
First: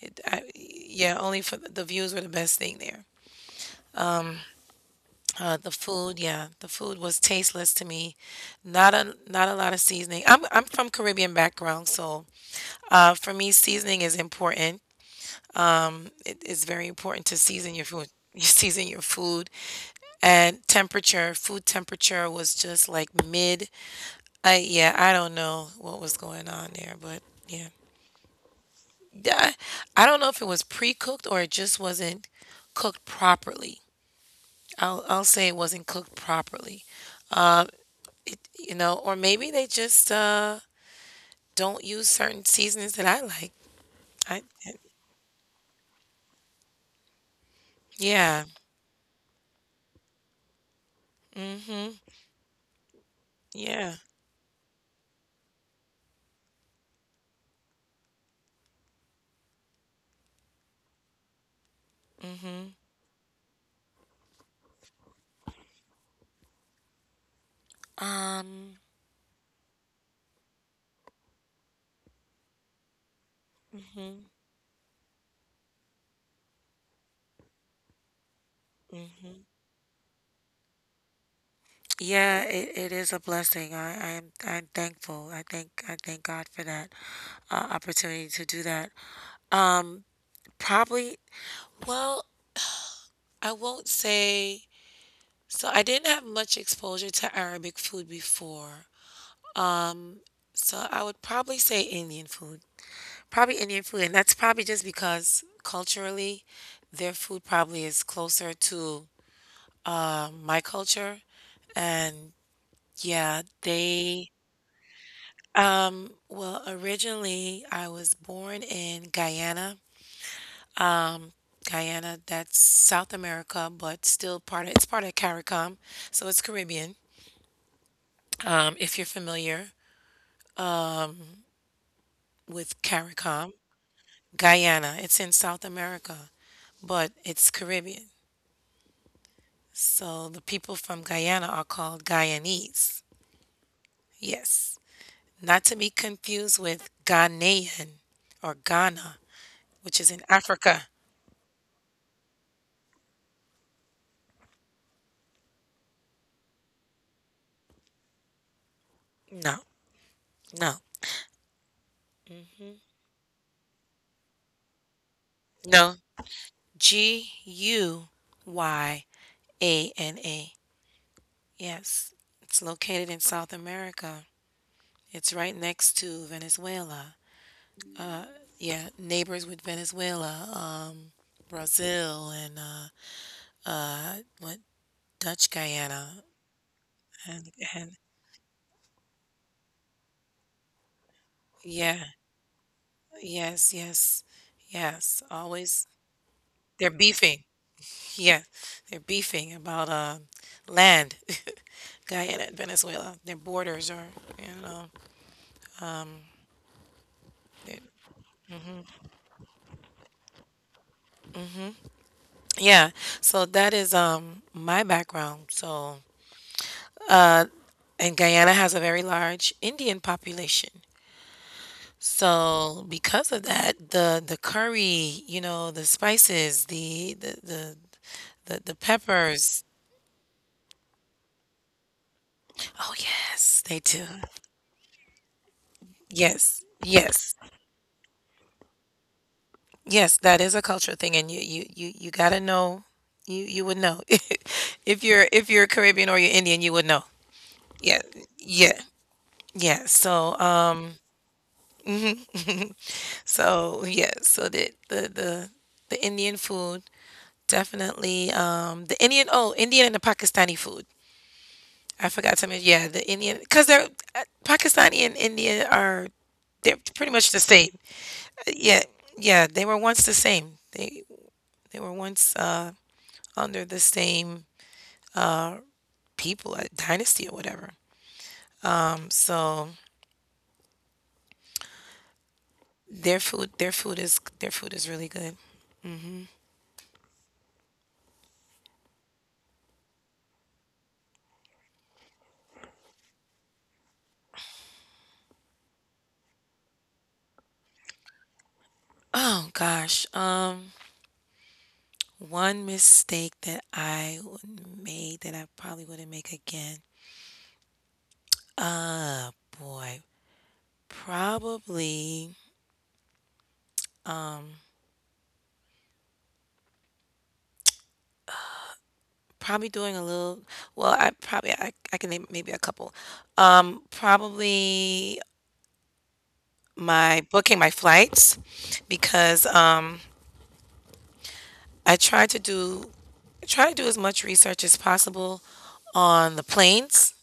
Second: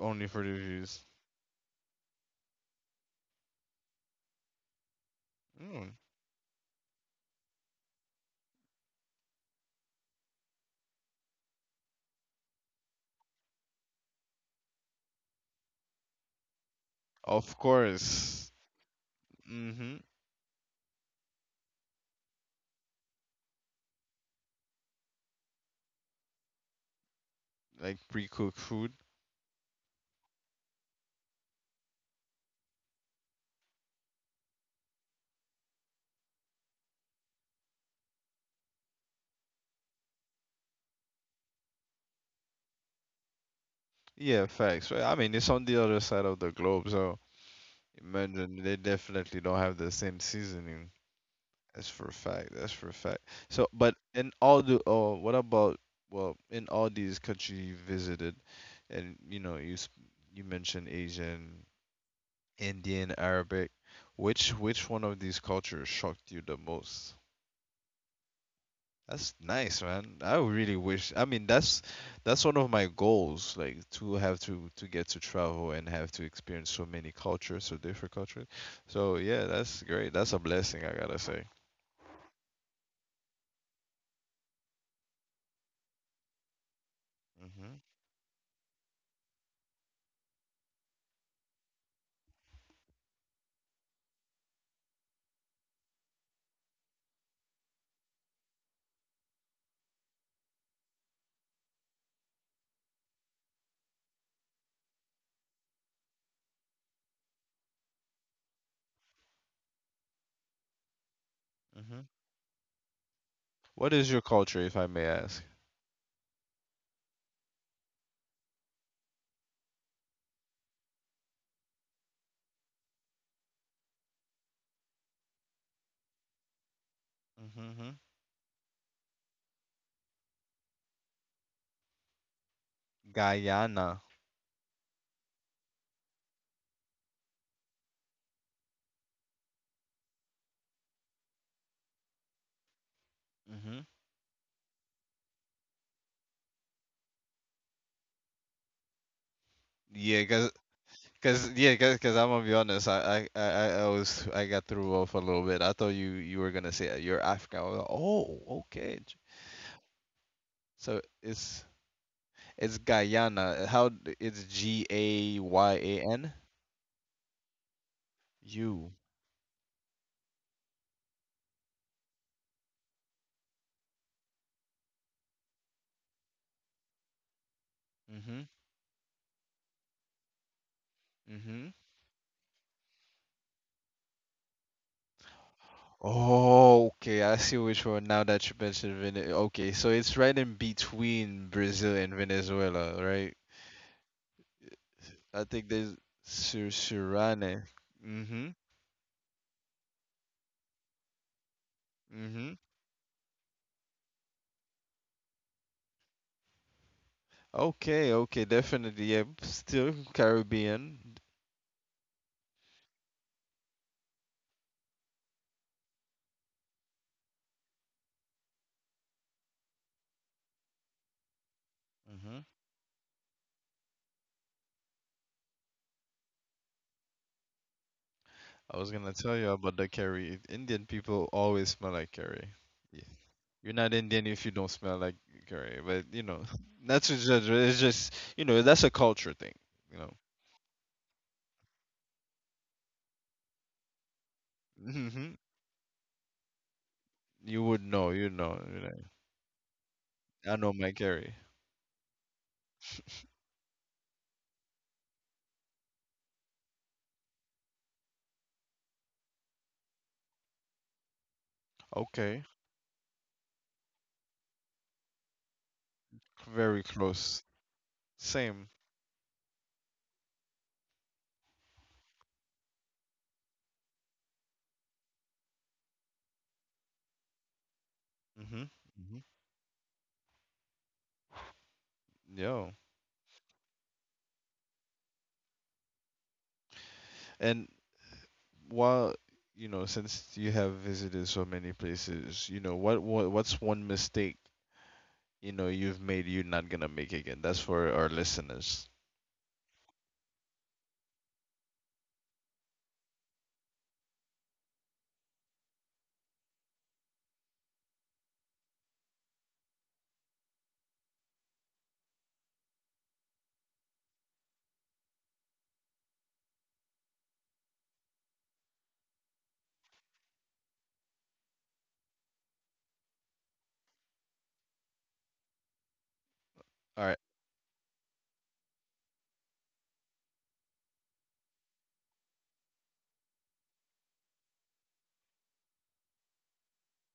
For the views. Yeah, only for the views were the best thing there. Yeah, the food was tasteless to me. Not a lot of seasoning. I'm from Caribbean background, so, for me seasoning is important. It is very important to Of season your food. *laughs* You course. season your food hmm and temperature. Food temperature was just like mid. I yeah, I don't know what was going on there, but yeah. Like pre-cooked food. Yeah, I don't know if it was pre-cooked or it just wasn't cooked properly. I'll say it wasn't cooked properly. Um, or maybe they just don't use certain seasonings that I like. I Yeah, facts. Right. I mean, it's on the other side of the globe, so yeah. imagine they definitely don't have the same seasoning. That's Hmm. for a fact. That's for a fact. So, but Yeah. Oh, what about, well, in all these countries you visited, and you know, you mentioned Asian, hmm Indian, Arabic. Which one of these cultures shocked you the most? Um. That's nice, man. I really wish. I mean, that's one of my goals, like to Mm-hmm. have to get to travel and have to experience so many cultures, so different cultures. So yeah, that's great. That's a blessing, I gotta say. Yeah, it is a blessing. I'm thankful. I thank God for that, Mhm. opportunity to do that. Um, probably. Well, I won't say. So I didn't have much exposure to Arabic food before. Um, so I would probably say Indian food. Probably Indian food, and that's probably just because culturally, their food probably is closer to, my culture, Mhm. and yeah, What is your they. culture, if I may ask? Well, originally I was born in Guyana. Guyana, that's South America, but still part of it's part of CARICOM, so it's Caribbean. Mhm. If you're familiar with CARICOM, Guyana. Guyana, it's in South America, but it's Caribbean. So the people from Guyana are called Guyanese. Mhm. Yes. Not to be confused with Ghanaian or Ghana, which is in Yeah, Africa. Yeah, cause I'm gonna be honest. I got threw off a little bit. I thought you were gonna say you're African. I was like, oh, okay. No, no, So it's Guyana. It's G A Y no. A N G U U. Y A N A. Yes, it's located in South America. It's right next to Venezuela. Uh, Mm-hmm. yeah, neighbors with Venezuela, Mm-hmm. Brazil, and what Dutch Guyana, Oh, okay. I and see and which one now that you mentioned Venezuela. Okay, so it's right in between Brazil yeah, and Venezuela, right? yes, yes, yes. I think Always there's they're beefing. Surane. Yeah, Mm-hmm. they're beefing about, land. *laughs* Guyana and Mm-hmm. Venezuela. Their borders are, you know. they're, Okay, okay, definitely. Yeah, still Caribbean. Yeah, so that is my background. Uh, and Guyana has a very large Indian population. Mm-hmm. So, because of that, the curry, you know, the spices, the I was gonna tell you peppers. about the curry. Indian people always smell like curry. Oh yes, You're they not do. Indian if you don't smell like curry, but Yes, *laughs* not to yes, judge. It's just, that's a culture thing. You yes. know, That is a culture thing, and you gotta know. You would know *laughs* if you're hmm if you're Caribbean or you're Indian, you would know. you would Yeah, know. You know, yeah, you know. yeah. So I know um. my curry. So yeah, so the Indian food definitely the Indian and the Pakistani food. I forgot to Okay, mention yeah the Indian because they're Pakistani and Indian are they're very pretty much the close. same. Same. Yeah yeah they were once the same. They were once under the same uh people, dynasty or whatever. Hmm. Hmm. So Yo, their food is really good. and while, since you have visited so many places, what's one mistake you've made you're not gonna make again? That's for our listeners. Oh gosh, one mistake that I made that I probably wouldn't make again. Uh, Boy. Probably, um, probably doing a little, well, I can name maybe a couple. Probably All My right, booking my flights because, I try to do as much research as possible on the planes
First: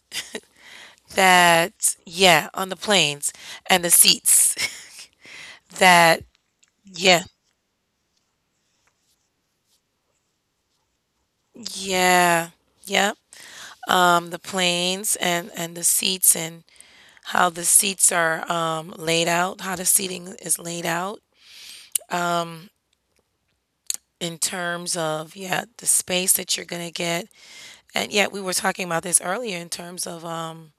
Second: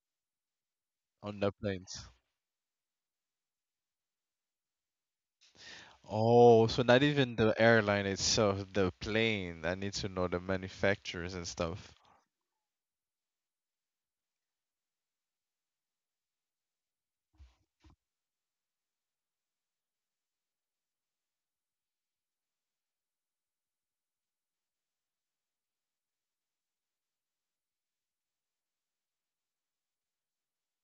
on the that, planes. yeah, on the planes and the seats *laughs* that, Oh, so not yeah. even the airline itself, the plane. I need to know the manufacturers and stuff. Yeah. Yep. The planes and the seats and how the seats are laid out, how the seating is laid out in terms of the space that you're gonna get. And yet we were talking about this earlier in terms of um,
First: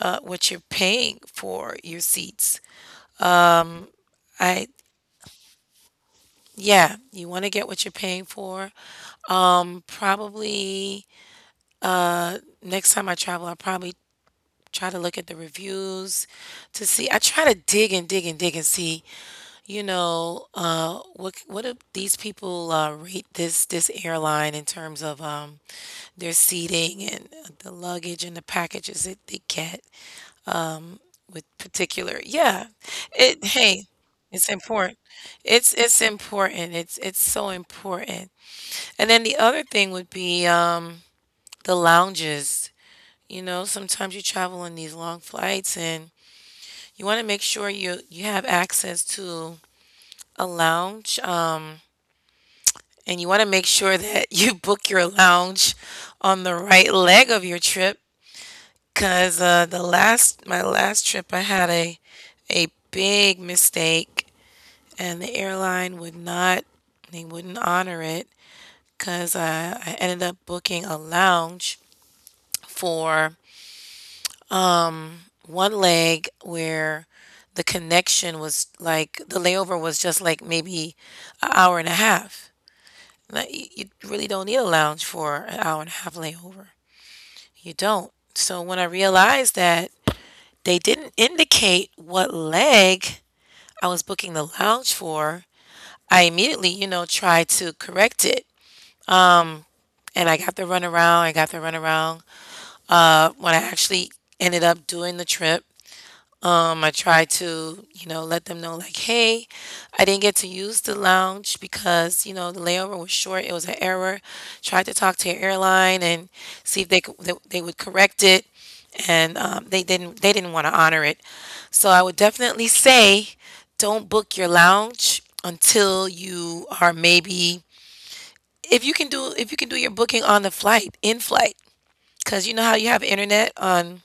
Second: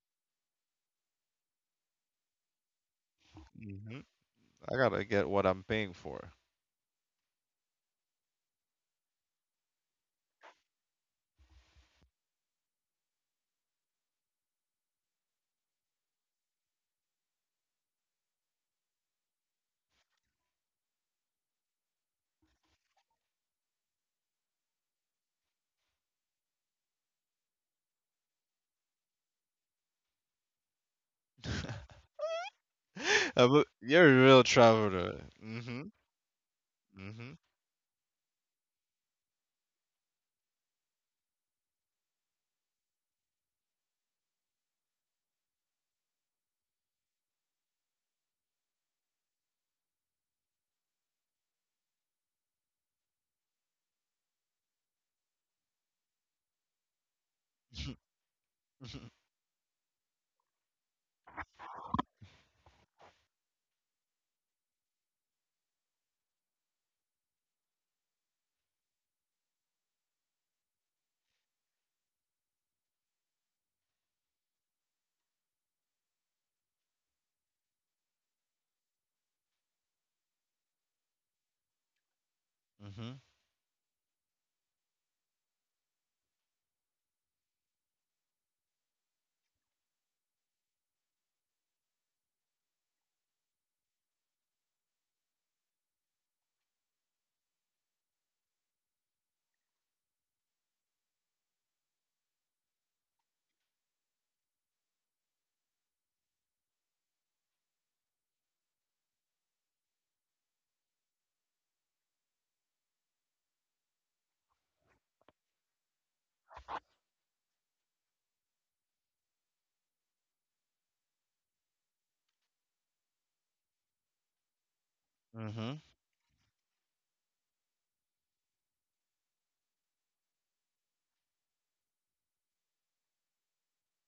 uh, what you're paying for your seats. hmm I I gotta get what I'm paying for. Yeah, you want to get what you're paying for. Probably uh, next time I travel, I probably try to look at the reviews to see I try to dig and dig and dig and see, you know, what do these people rate this airline in terms of their seating and the luggage and the packages that they get with particular. Yeah, *laughs* it But hey, you're a real it's important. traveler. It's Mm-hmm. it's important. It's Mm-hmm. so important. And then the other thing would be, the lounges. You know, sometimes you travel on these long flights, and you want to make sure you have access to a lounge, and you want to make sure that *laughs* you book your lounge on the right leg of your trip. *laughs* Cause the last my last trip, I had a big mistake, and the airline would not, they wouldn't honor it. Cause I ended up booking a lounge for one leg where the layover was just like maybe an hour and a half. Mm-hmm. Like, you really don't need a lounge for an hour and a half layover. You don't. So when I realized that they didn't indicate what leg I was booking the lounge for, I immediately, you know, tried to correct it. And I got the runaround. I got the runaround when I actually ended up doing the trip. I try to, you know, let them know like, hey, I didn't get to use the lounge because, you know, the layover was short. It was an error. Tried to talk to your airline and see if they would correct it. And they didn't want to honor it. So I would definitely say don't book your lounge Mm-hmm. until you are maybe, if you can do your booking on the flight, in flight. Cause you know how you have internet on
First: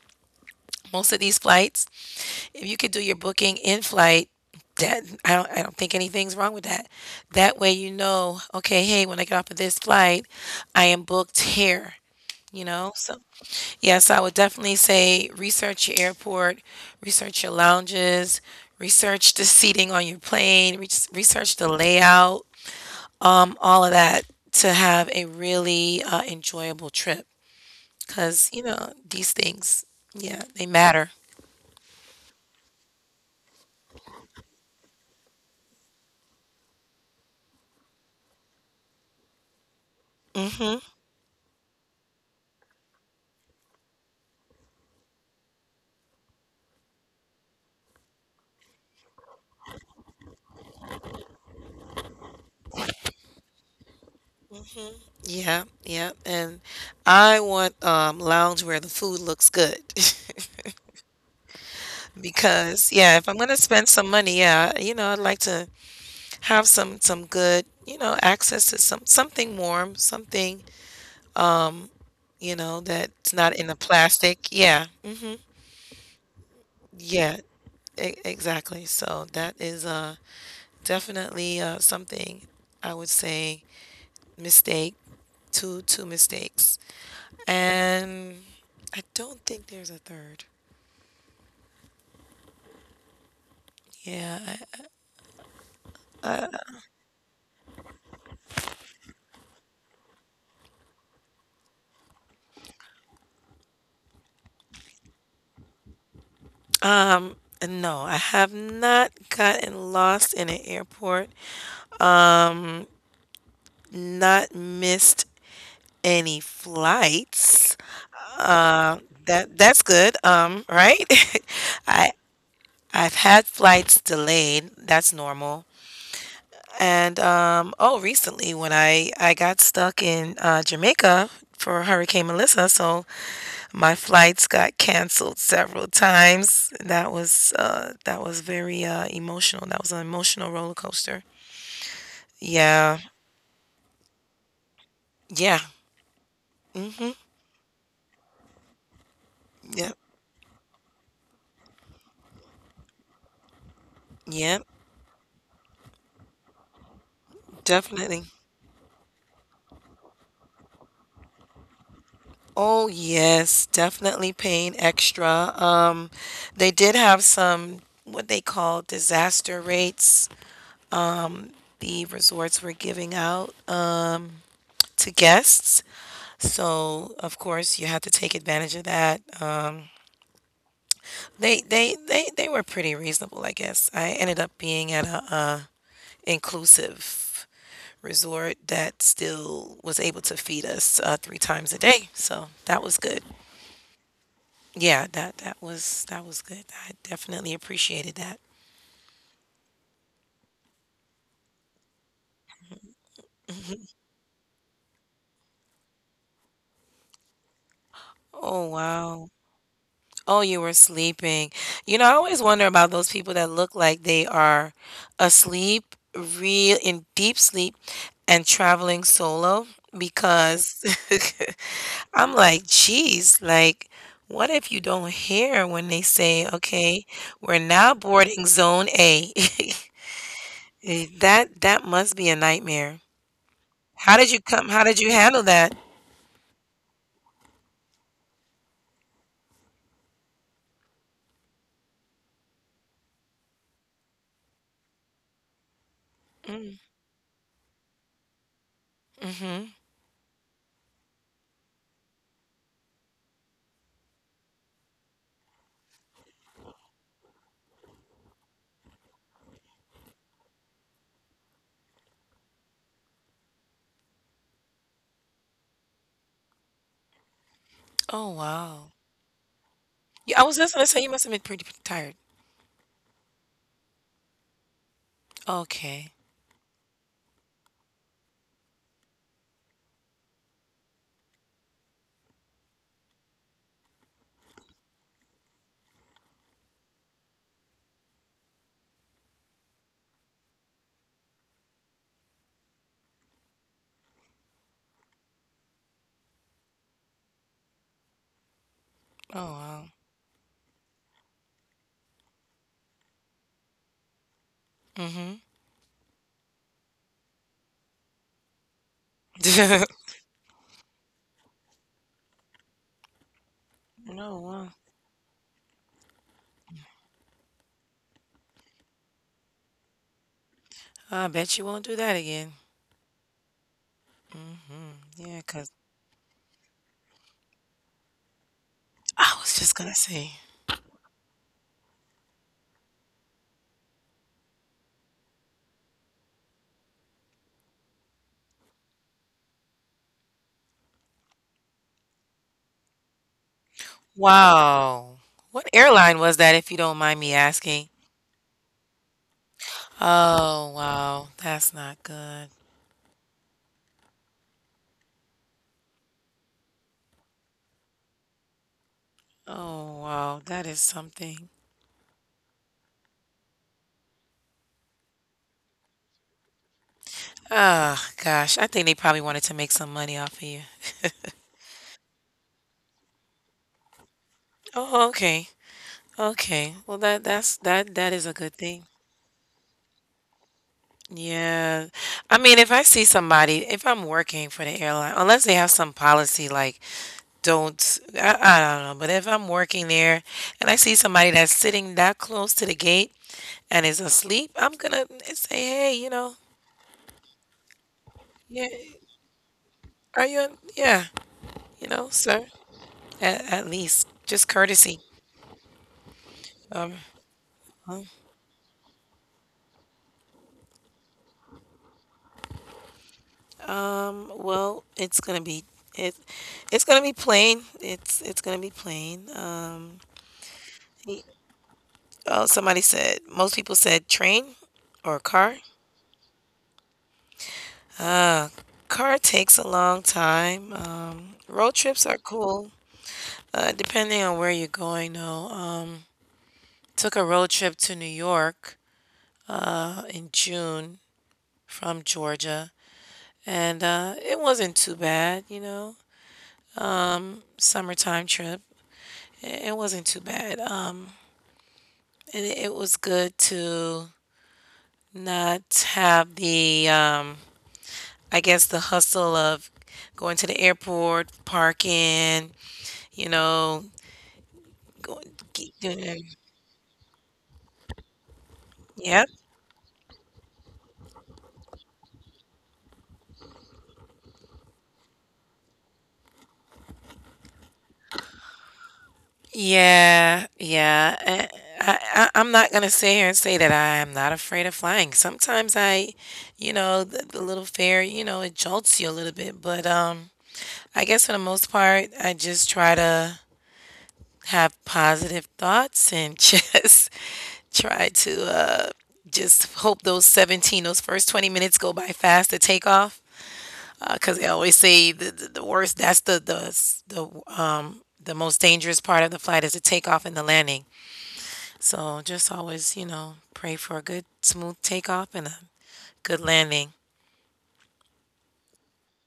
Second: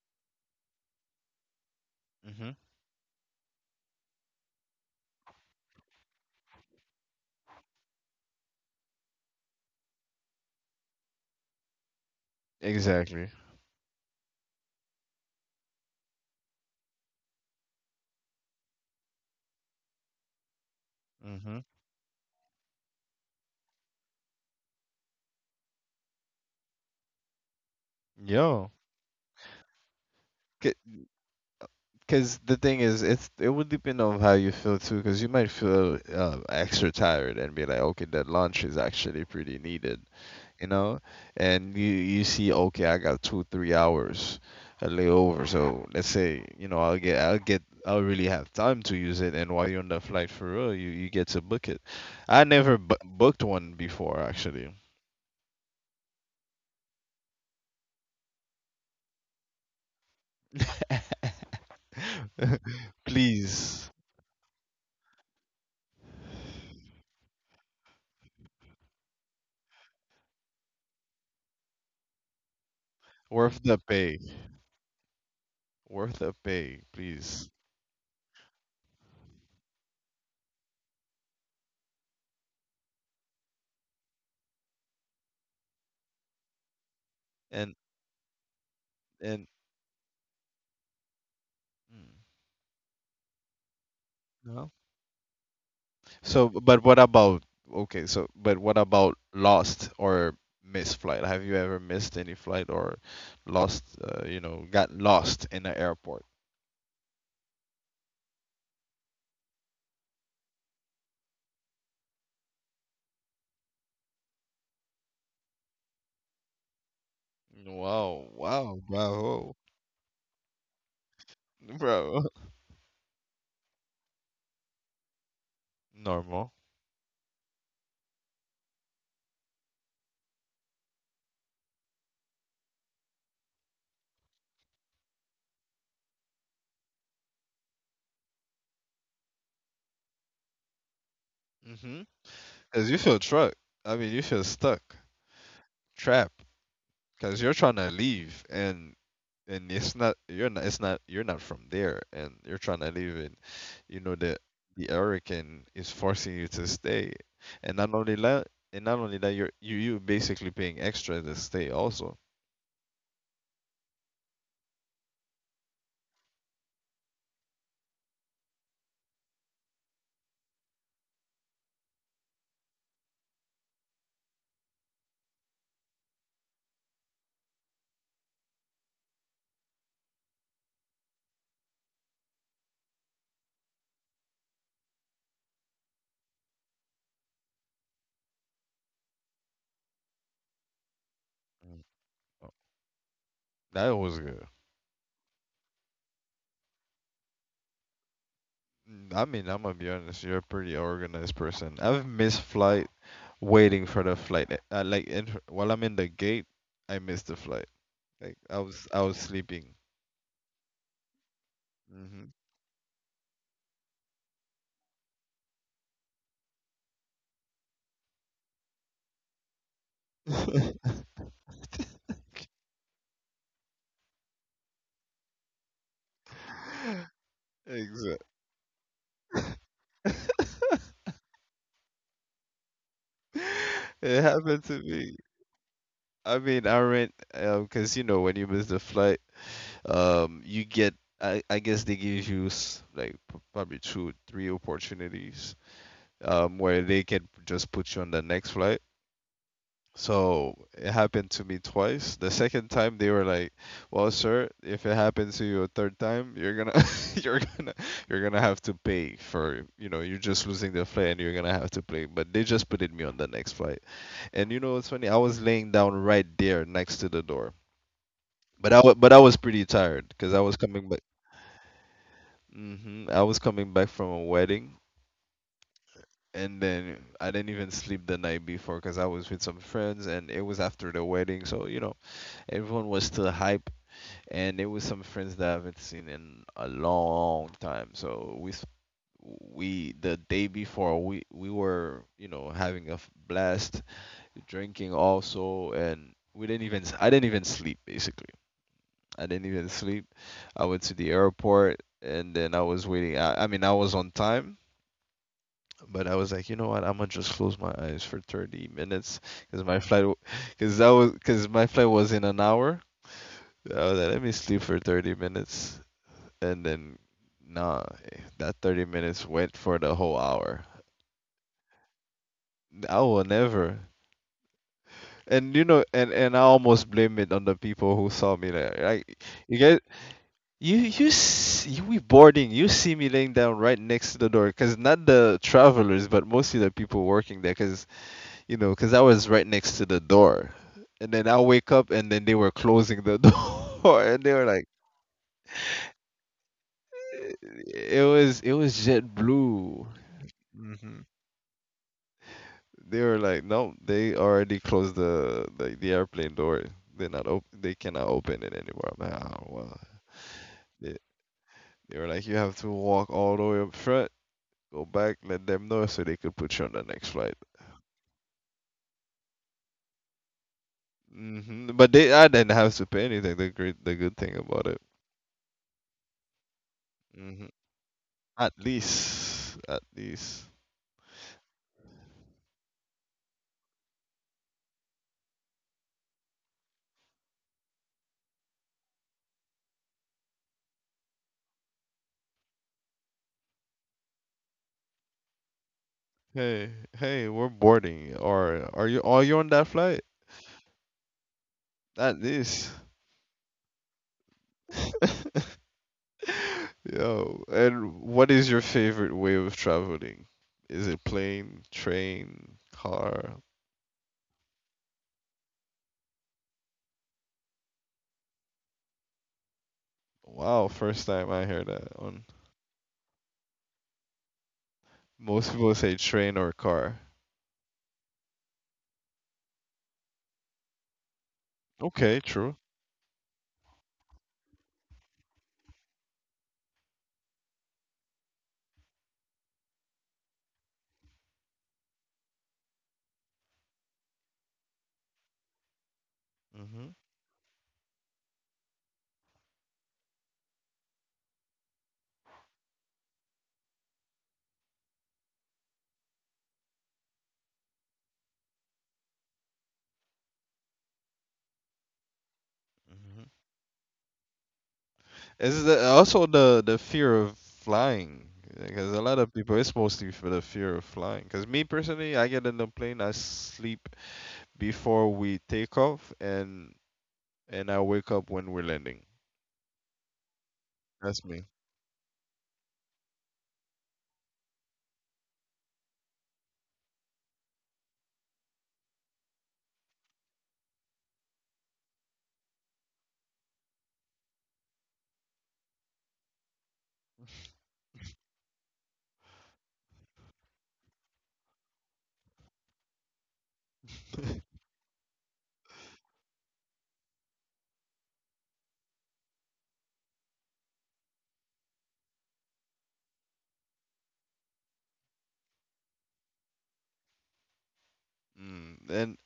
most of these flights. Mm-hmm. If you could do your booking in flight, that I don't think anything's wrong with that. That way you know, okay, hey, when I get off of this flight, I am booked here, you know? So Exactly. yes, I would definitely say research your airport, research your lounges, research the seating on your plane, research Mm-hmm. the layout, all of that to have a really enjoyable trip. Because, you Yo, know, these things, yeah, they matter. because the thing is, it would depend on how you feel too. Because you might feel extra tired and be like, okay, that lunch is actually pretty needed. You Hmm. know, and you see, okay, I got two, 3 hours, a little over, so let's say, you know, I'll really have time to use it, and while you're on the flight for real, you get to book it. I never bu booked one before, actually. Yeah, yeah. And I want lounge where the food looks good. *laughs* *laughs* Because yeah, if I'm gonna spend Please, some money, yeah, you know, I'd like to have some good, you know, access to something warm, something, you know, that's not worth in the the pay, plastic. Yeah. Hmm. worth the pay, Yeah, please, exactly. So that is definitely something I would say mistake, two mistakes. and And I don't and think there's a third. mm, Yeah, no. So, but what about lost or missed flight? Have you ever missed any flight or lost, got lost in the airport? um, no, I have not gotten lost in an airport, not missed any flights. Wow, wow, Uh, bravo, that's good. Right? *laughs* I bro. I've had flights delayed. That's normal. *laughs* Normal. And oh, recently when I got stuck in, Jamaica for Hurricane Melissa, so my flights got canceled several times. That was, that was very, emotional. That was an emotional roller coaster. Mhm. Cause Yeah. you feel truck. I mean, you feel stuck, Yeah. trapped. Mm-hmm. Because you're trying to leave, and Yep. it's not you're not it's not you're not from there, and you're trying to leave, and you know that Yep. the hurricane is forcing you to stay, and not only Definitely. that, you basically paying extra to stay also. Oh yes, definitely paying extra. They did have some what they call disaster rates. The resorts were giving out, to guests, so of course you had to take advantage of that. They were pretty reasonable, I guess. I ended up being at a, uh, inclusive resort that still was able to feed us, three times a Mm. day. So Oh, that was good. that was good. Yeah, that was good. I definitely appreciated that. Mm, I mean, I'm gonna be honest. You're a pretty organized person. I've missed flight waiting for the flight. Like, while I'm in the gate, I missed the flight. Like I Oh was, I was wow. sleeping. Oh, you were sleeping. You know, I always wonder about those people that look like they are asleep, real in deep sleep, and traveling solo because hmm *laughs* *laughs* I'm like, geez, like, what if you don't hear when they say, okay, we're now Exactly. boarding zone A? *laughs* *laughs* Eh, that that must be a nightmare. How It did you happened come? to How did you me. handle that? I mean, I rent, because you know when you miss the flight, um, you get I guess they give you like probably two, three opportunities Mm, where they can just put you on the next flight. mm-hmm. So it happened to me twice. The second time they were like, "Well, sir, if it happens to you a third time, you're gonna, *laughs* you're gonna, you're gonna have to pay for, you're just losing the flight, and you're gonna have to pay." But they just put it me on the next flight, and you know what's funny? I was laying down right there next to the door, Oh, but I wow. wa- but I was pretty tired because Yeah, I I was was just gonna coming say back. you must have been pretty, pretty tired. I was coming back from a wedding, Okay. and then I didn't even sleep the night before because I was with some friends, and it was after the wedding, so you know. Everyone was still hype, and it was some friends that I haven't seen in a long time. So we s- we the day before we were having a blast, drinking also, and we didn't even I didn't even sleep basically. I Oh, didn't even wow. sleep. I went to the airport and then I was waiting. I mean, I was on time, but I was like, you know what? I'm gonna just close my eyes for 30 minutes because my Mm-hmm. *laughs* flight, because that was because my flight was in an hour, I was like, let me No, sleep wow. for 30 minutes. And then, nah, that 30 minutes went for the whole hour. I bet you won't do that again. I will never. Yeah, And, 'cause and I almost blame it on the people who saw me there. Like, I was you just guys, gonna say, you we boarding. You see me laying down right next to the door, cause not the travelers, but mostly the people working there, cause, cause I was right next to the door. And then I wake up, and then they were closing the *laughs* door, and they were like, wow. What airline was that, if you don't mind me asking? it was JetBlue. Oh, hmm wow. That's not good. They were like, no, they already closed the airplane door. They're not op They cannot open it anymore. I'm like, oh well. Oh, wow. That is They, something. they were like, you have to walk all the way up front, go back, let them know so they could put you on the next flight. Ah, gosh. I think they probably wanted to make some money off of you. But I didn't have to pay anything. The good thing about it. Oh, okay. Okay. Well, hmm that's that is a good At thing. least, at least. Yeah. I mean, if I see somebody, if I'm working for the airline, unless they have some policy like don't, I don't know, but if I'm working there and I see somebody that's sitting that close to the gate and is asleep, I'm gonna say, "Hey, you know, Hey, hey, we're boarding. yeah, Or are you? Are you on that flight? are you yeah, you know, At sir, least. At least just courtesy." *laughs* Um, Yo, and what is your favorite way of traveling? Is it plane, train, car? Well, it. It's gonna be plain. It's gonna be plain. Wow, first y- time I hear that on. oh, somebody said most people said train or Most car. people say train or car. Car takes a long time. Road trips are Okay, true. cool. Depending on where you're going, though. Took a road trip to New York, in June from Georgia, and it wasn't too bad. You know, Hmm, summertime trip. It wasn't too bad. And it was good to not have the, I guess, the hustle of going to the airport, parking, you hmm. know, going, Is get- doing, also the fear of flying? Because a lot yep. of people, it's mostly for the fear of flying. Because me personally, I get in the plane, I sleep before we take off, and I wake up when we're landing. Yeah, yeah. That's me. I'm not gonna sit here and say that I am not afraid of flying. Sometimes I, you know, the little fear, you know, it jolts you a little bit. But I guess for the most part, I just try to have positive thoughts and *laughs* just try to just hope those 17, those first 20 minutes go by fast to take off. Because they *laughs* always say the worst, that's the most dangerous part of the flight is the takeoff and the landing. So just always, you know, pray for a good, smooth takeoff and a good landing. Mm, and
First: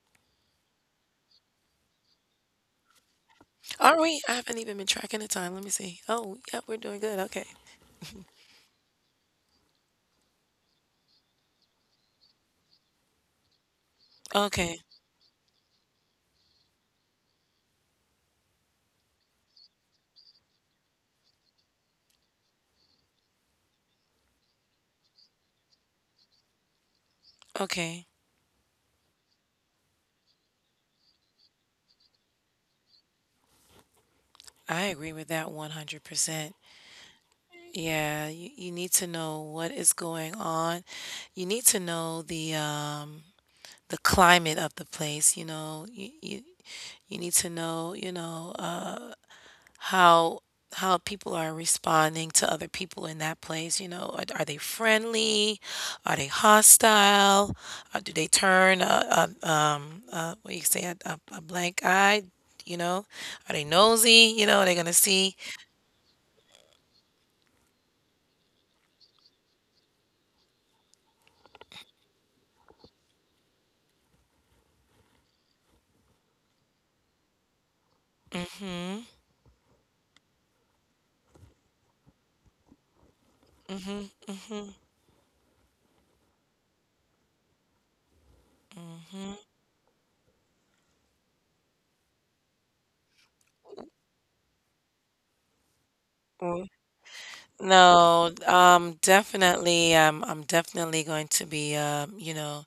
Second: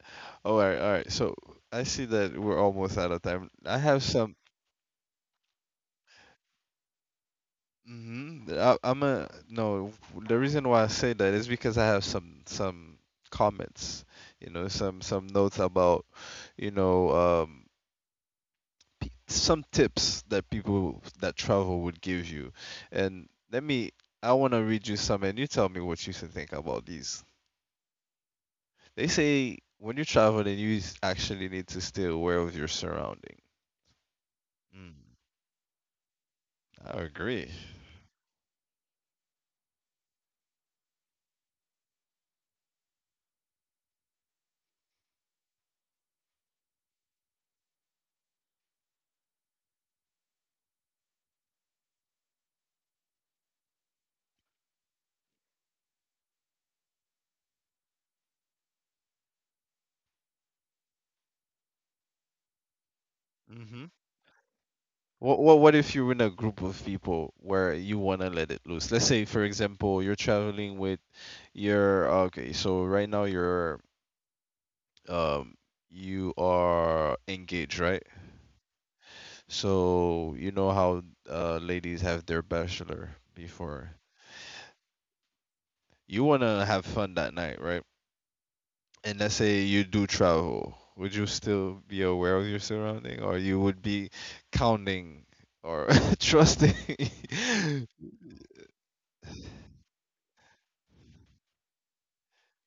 oh, all right, all right. So I see that we're almost out of time. I Are have we? I some. haven't even been tracking the time. Let me see. Oh, yeah, we're doing good. Okay. Mm-hmm, I'm a no. The reason why I say that is because I have some comments, you know, Okay. some notes about, you know, um, some tips that people that travel would give you, and let me. I want to read you some, and you tell me what you think about these. Okay. They say when you travel, actually need to stay aware of your surrounding. I Mm. agree with that 100%. I agree. Yeah, you need to know what is going on. You need to know the climate of the place, you know. You need to know, you know, how people are responding to other people in that place, you know. Are they friendly? Are they hostile? Do they turn a, what do you say, a blank eye, you know? Are they Hmm. nosy? You know, are they gonna see What if you're in a group of people where you wanna let it loose? Let's say, for example, you're traveling with your okay. So right now you're um you are engaged, right? So you know how ladies have their bachelor before. You wanna have fun that night, right? And let's say you do travel. Would you still be aware of your surrounding, or you would be counting or *laughs* trusting? No, *laughs* definitely, I'm definitely going to be, you know,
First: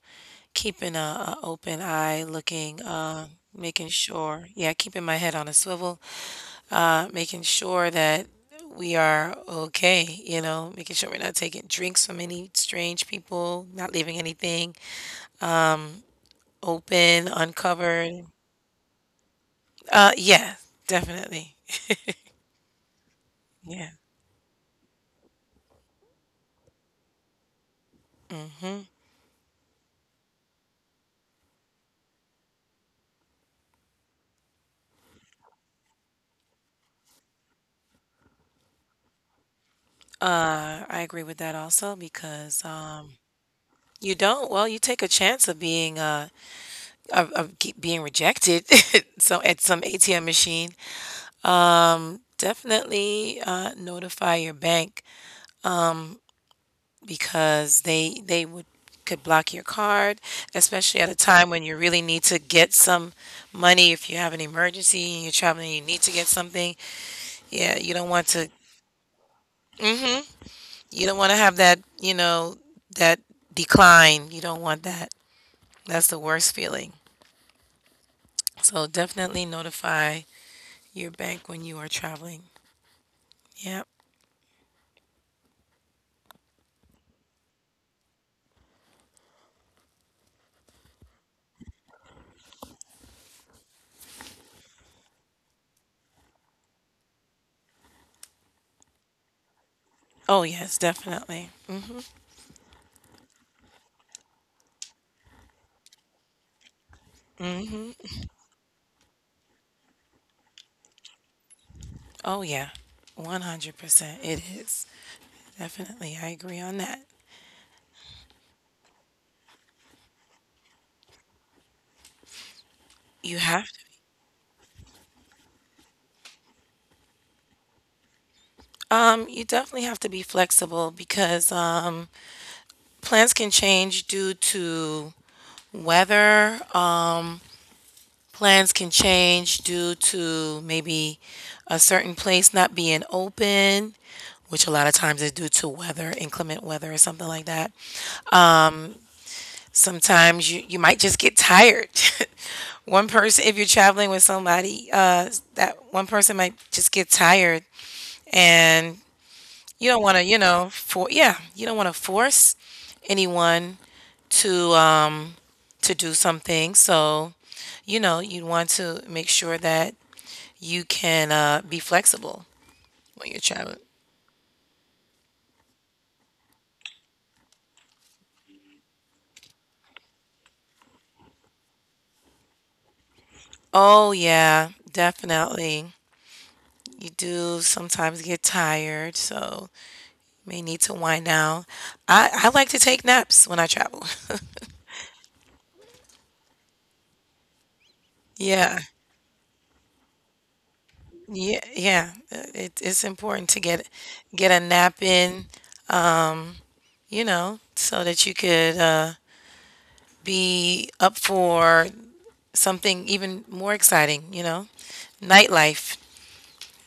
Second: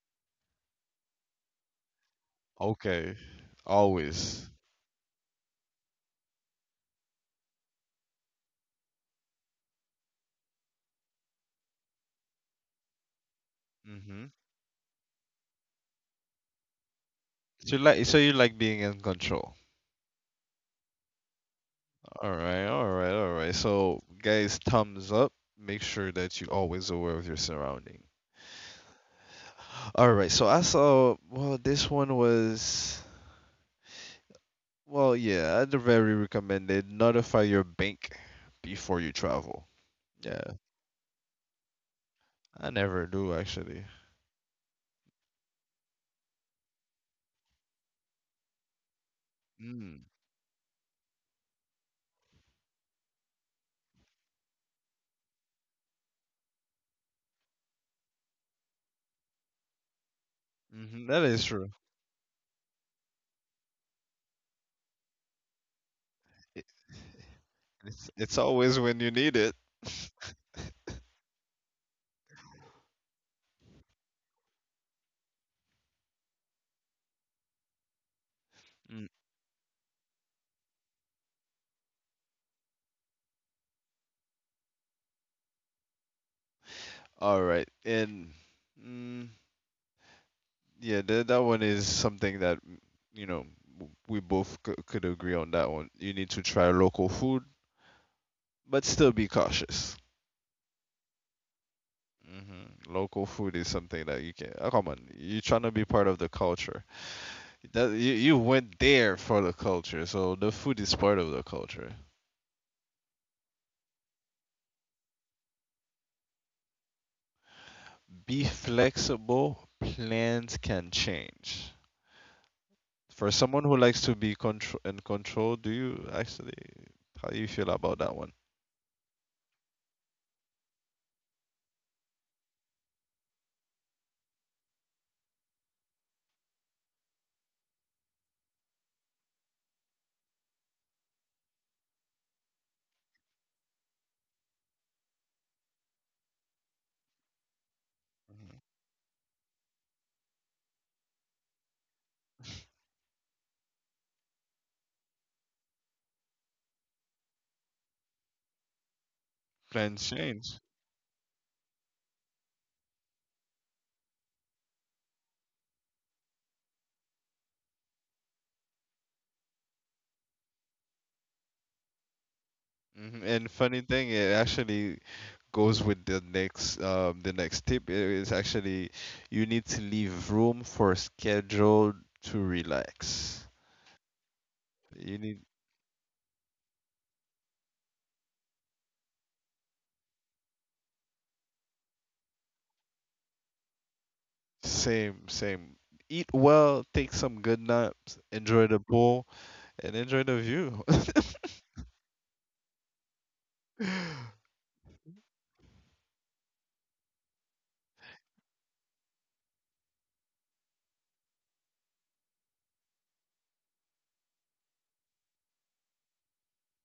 keeping a open eye, looking, Okay. Making sure, Always. yeah, keeping my head on a swivel, making sure that we are okay, you know, making sure we're not taking drinks from any strange people, not leaving Mm-hmm. anything open, So you like so uncovered. you like being in control. Yeah, definitely. All right, all right, all right. Yeah. So guys, thumbs up. Make sure that you are always aware of your surrounding. All right. So I saw well this one was well yeah, I'd very recommend it. Notify your bank before you travel. Yeah, I agree with that also because I never um, do actually. you don't, well, you take a chance of being of keep being rejected *laughs* so at some Mm. ATM machine. Definitely notify your bank because they would could block your card, especially Mm-hmm. at a That is time when true. you really need to get some money. If you have an emergency and you're traveling, and you need to get It- something. Yeah, you don't It's want it's to always when you need it. you don't want to have that that decline. You don't want that. That's the worst feeling. So Mm. definitely notify your bank when you are traveling. Yep. All right. And mm, yeah, that one is something that mm, you know, we both could agree on that one. You need to try local food, but still be cautious. Oh, yes, definitely. Hmm. Local food is something that you can. Oh, come on, you're trying to be part of the culture. That you went there for the culture, so the food is part of the culture. Oh, yeah. 100%. It is. Definitely. I agree on that. Be flexible. Plans can change. For You someone have who to. likes to be contr in control, do you actually how do you feel about that one? You definitely have to be flexible because plans can change due to weather. Plans can change due to maybe a certain place not being open, which a lot of times is due to weather, inclement weather, or something like that. Mhm. Um, Sometimes you might just get tired. *laughs* *laughs* One person, if you're traveling with somebody, that one person might just get tired, and you don't Plans want to, you change. know, you don't want to force anyone to um to do something. So, you know, you want to make sure that you can be flexible Hmm. when you're And traveling. funny thing, it actually goes with the next tip. It is actually you need to leave room for schedule to relax. Oh yeah, You need definitely. You do sometimes get tired, so may need to wind down. I like to take naps when I travel. *laughs* same same eat well, take some good naps, enjoy Yeah. the pool, and enjoy the view. Yeah, yeah. It's important to get *laughs* a nap in, you know, so that you could be up for something even more exciting, you know. Nightlife.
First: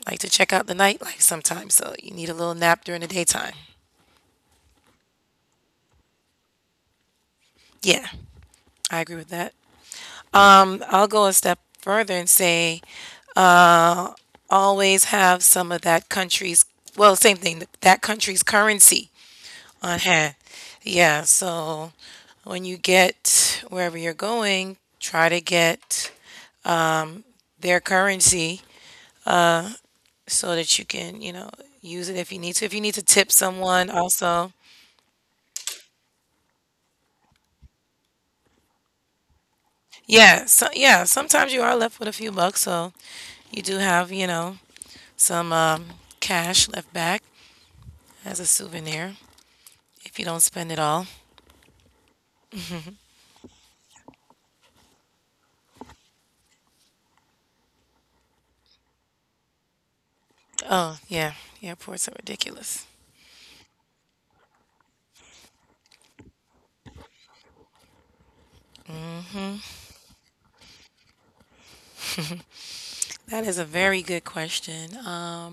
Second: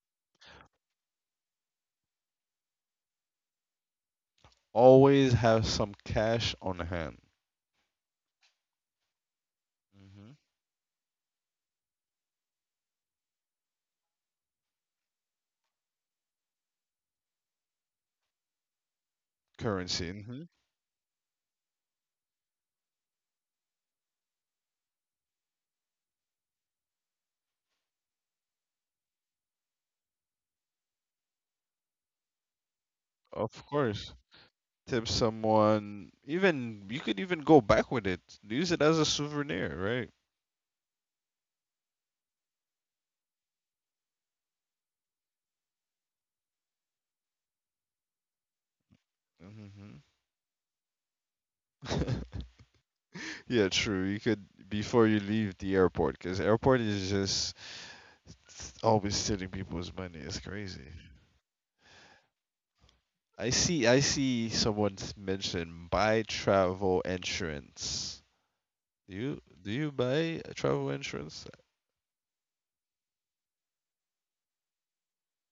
Like to check out the nightlife sometimes, so you need a little nap during the daytime. Always have some cash on hand. Yeah, I agree with that. Hmm. I'll go a step further and say always have some of that country's well same thing that country's currency on Currency. hand, Hmm. yeah, so when you get wherever you're going try to get their currency so that you can, you know, use it if you need to, if you need to tip Of someone course. also, Tip someone. Even you could even go back with it. Use it as a souvenir, right? yeah so yeah, sometimes you are left with a few bucks, so you do have, you know, some cash left back as a souvenir Hmm. if you don't spend it all. *laughs* Yeah, true. You could before you leave the airport, because airport is just always stealing people's money. It's crazy. Oh yeah, airports are ridiculous. I see. I see. Someone's mentioned buy travel insurance. Do you buy a travel insurance That is a very good question.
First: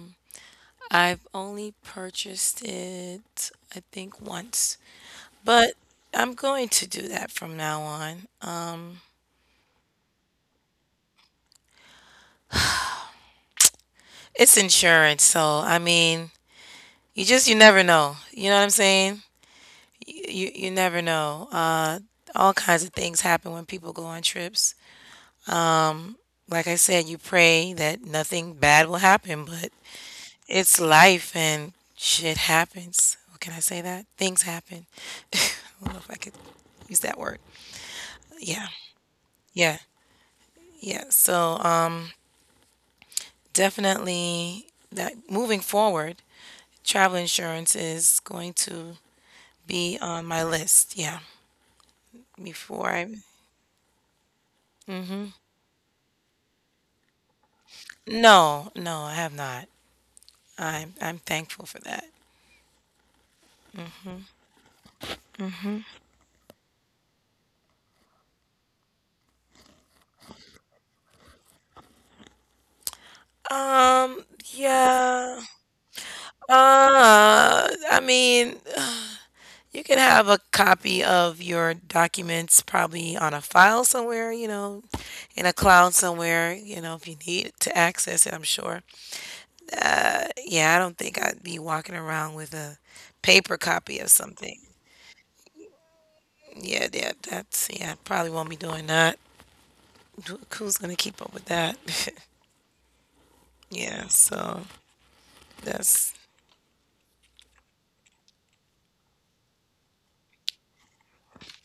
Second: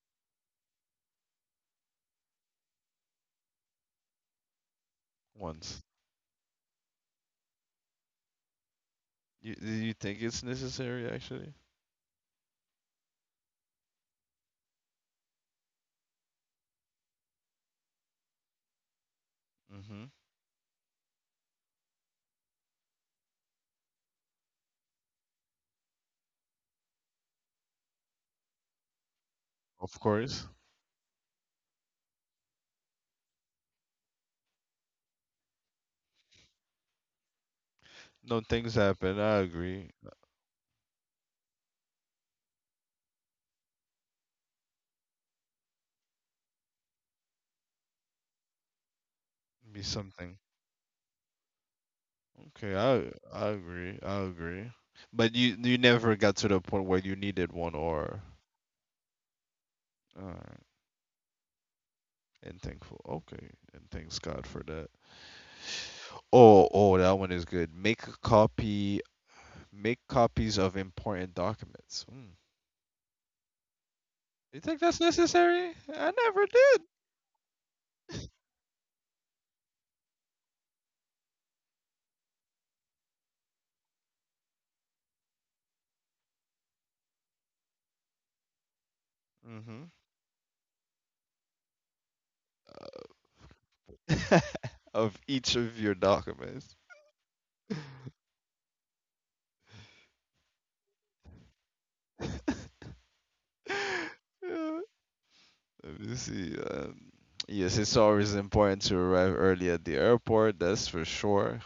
I've only purchased it, I think, once, but once? I'm going to do that from now on. You do you think it's necessary actually? It's insurance, so I mean, you just you never know. You know what I'm saying? Mhm. You you never know. All kinds of things happen when people go on trips. Like I said, you pray that nothing bad will happen, but Of course. it's life and shit happens. Can I say that? Things happen. *laughs* I don't know if I could use that word. No, Yeah, things happen. I yeah, agree. yeah. So, definitely that moving forward, travel insurance is going to Be be on something. my list. Yeah, Okay, before I, I agree. I agree. But you never got to the point where you needed one or no, no, I have not. alright. I'm thankful for that. And thankful. Okay. And thanks God for that. Oh, oh, that one is good. Make a copy make copies of important documents. Hmm. Um, You think that's yeah. necessary? I never I did. *laughs* mean, you can have a copy of your documents probably on a file somewhere, you know, in a cloud somewhere, you know, if you need to access it, I'm sure. Hmm. Yeah, I don't think I'd be walking around with a paper copy of something. *laughs* Of each of your documents. Yeah, yeah, that's *laughs* yeah. I probably won't be doing that. Who- Who's gonna keep up with that? *laughs* Yeah, so Yeah, let that's me see. Yes, it's always important to arrive early at the airport. That's for sure.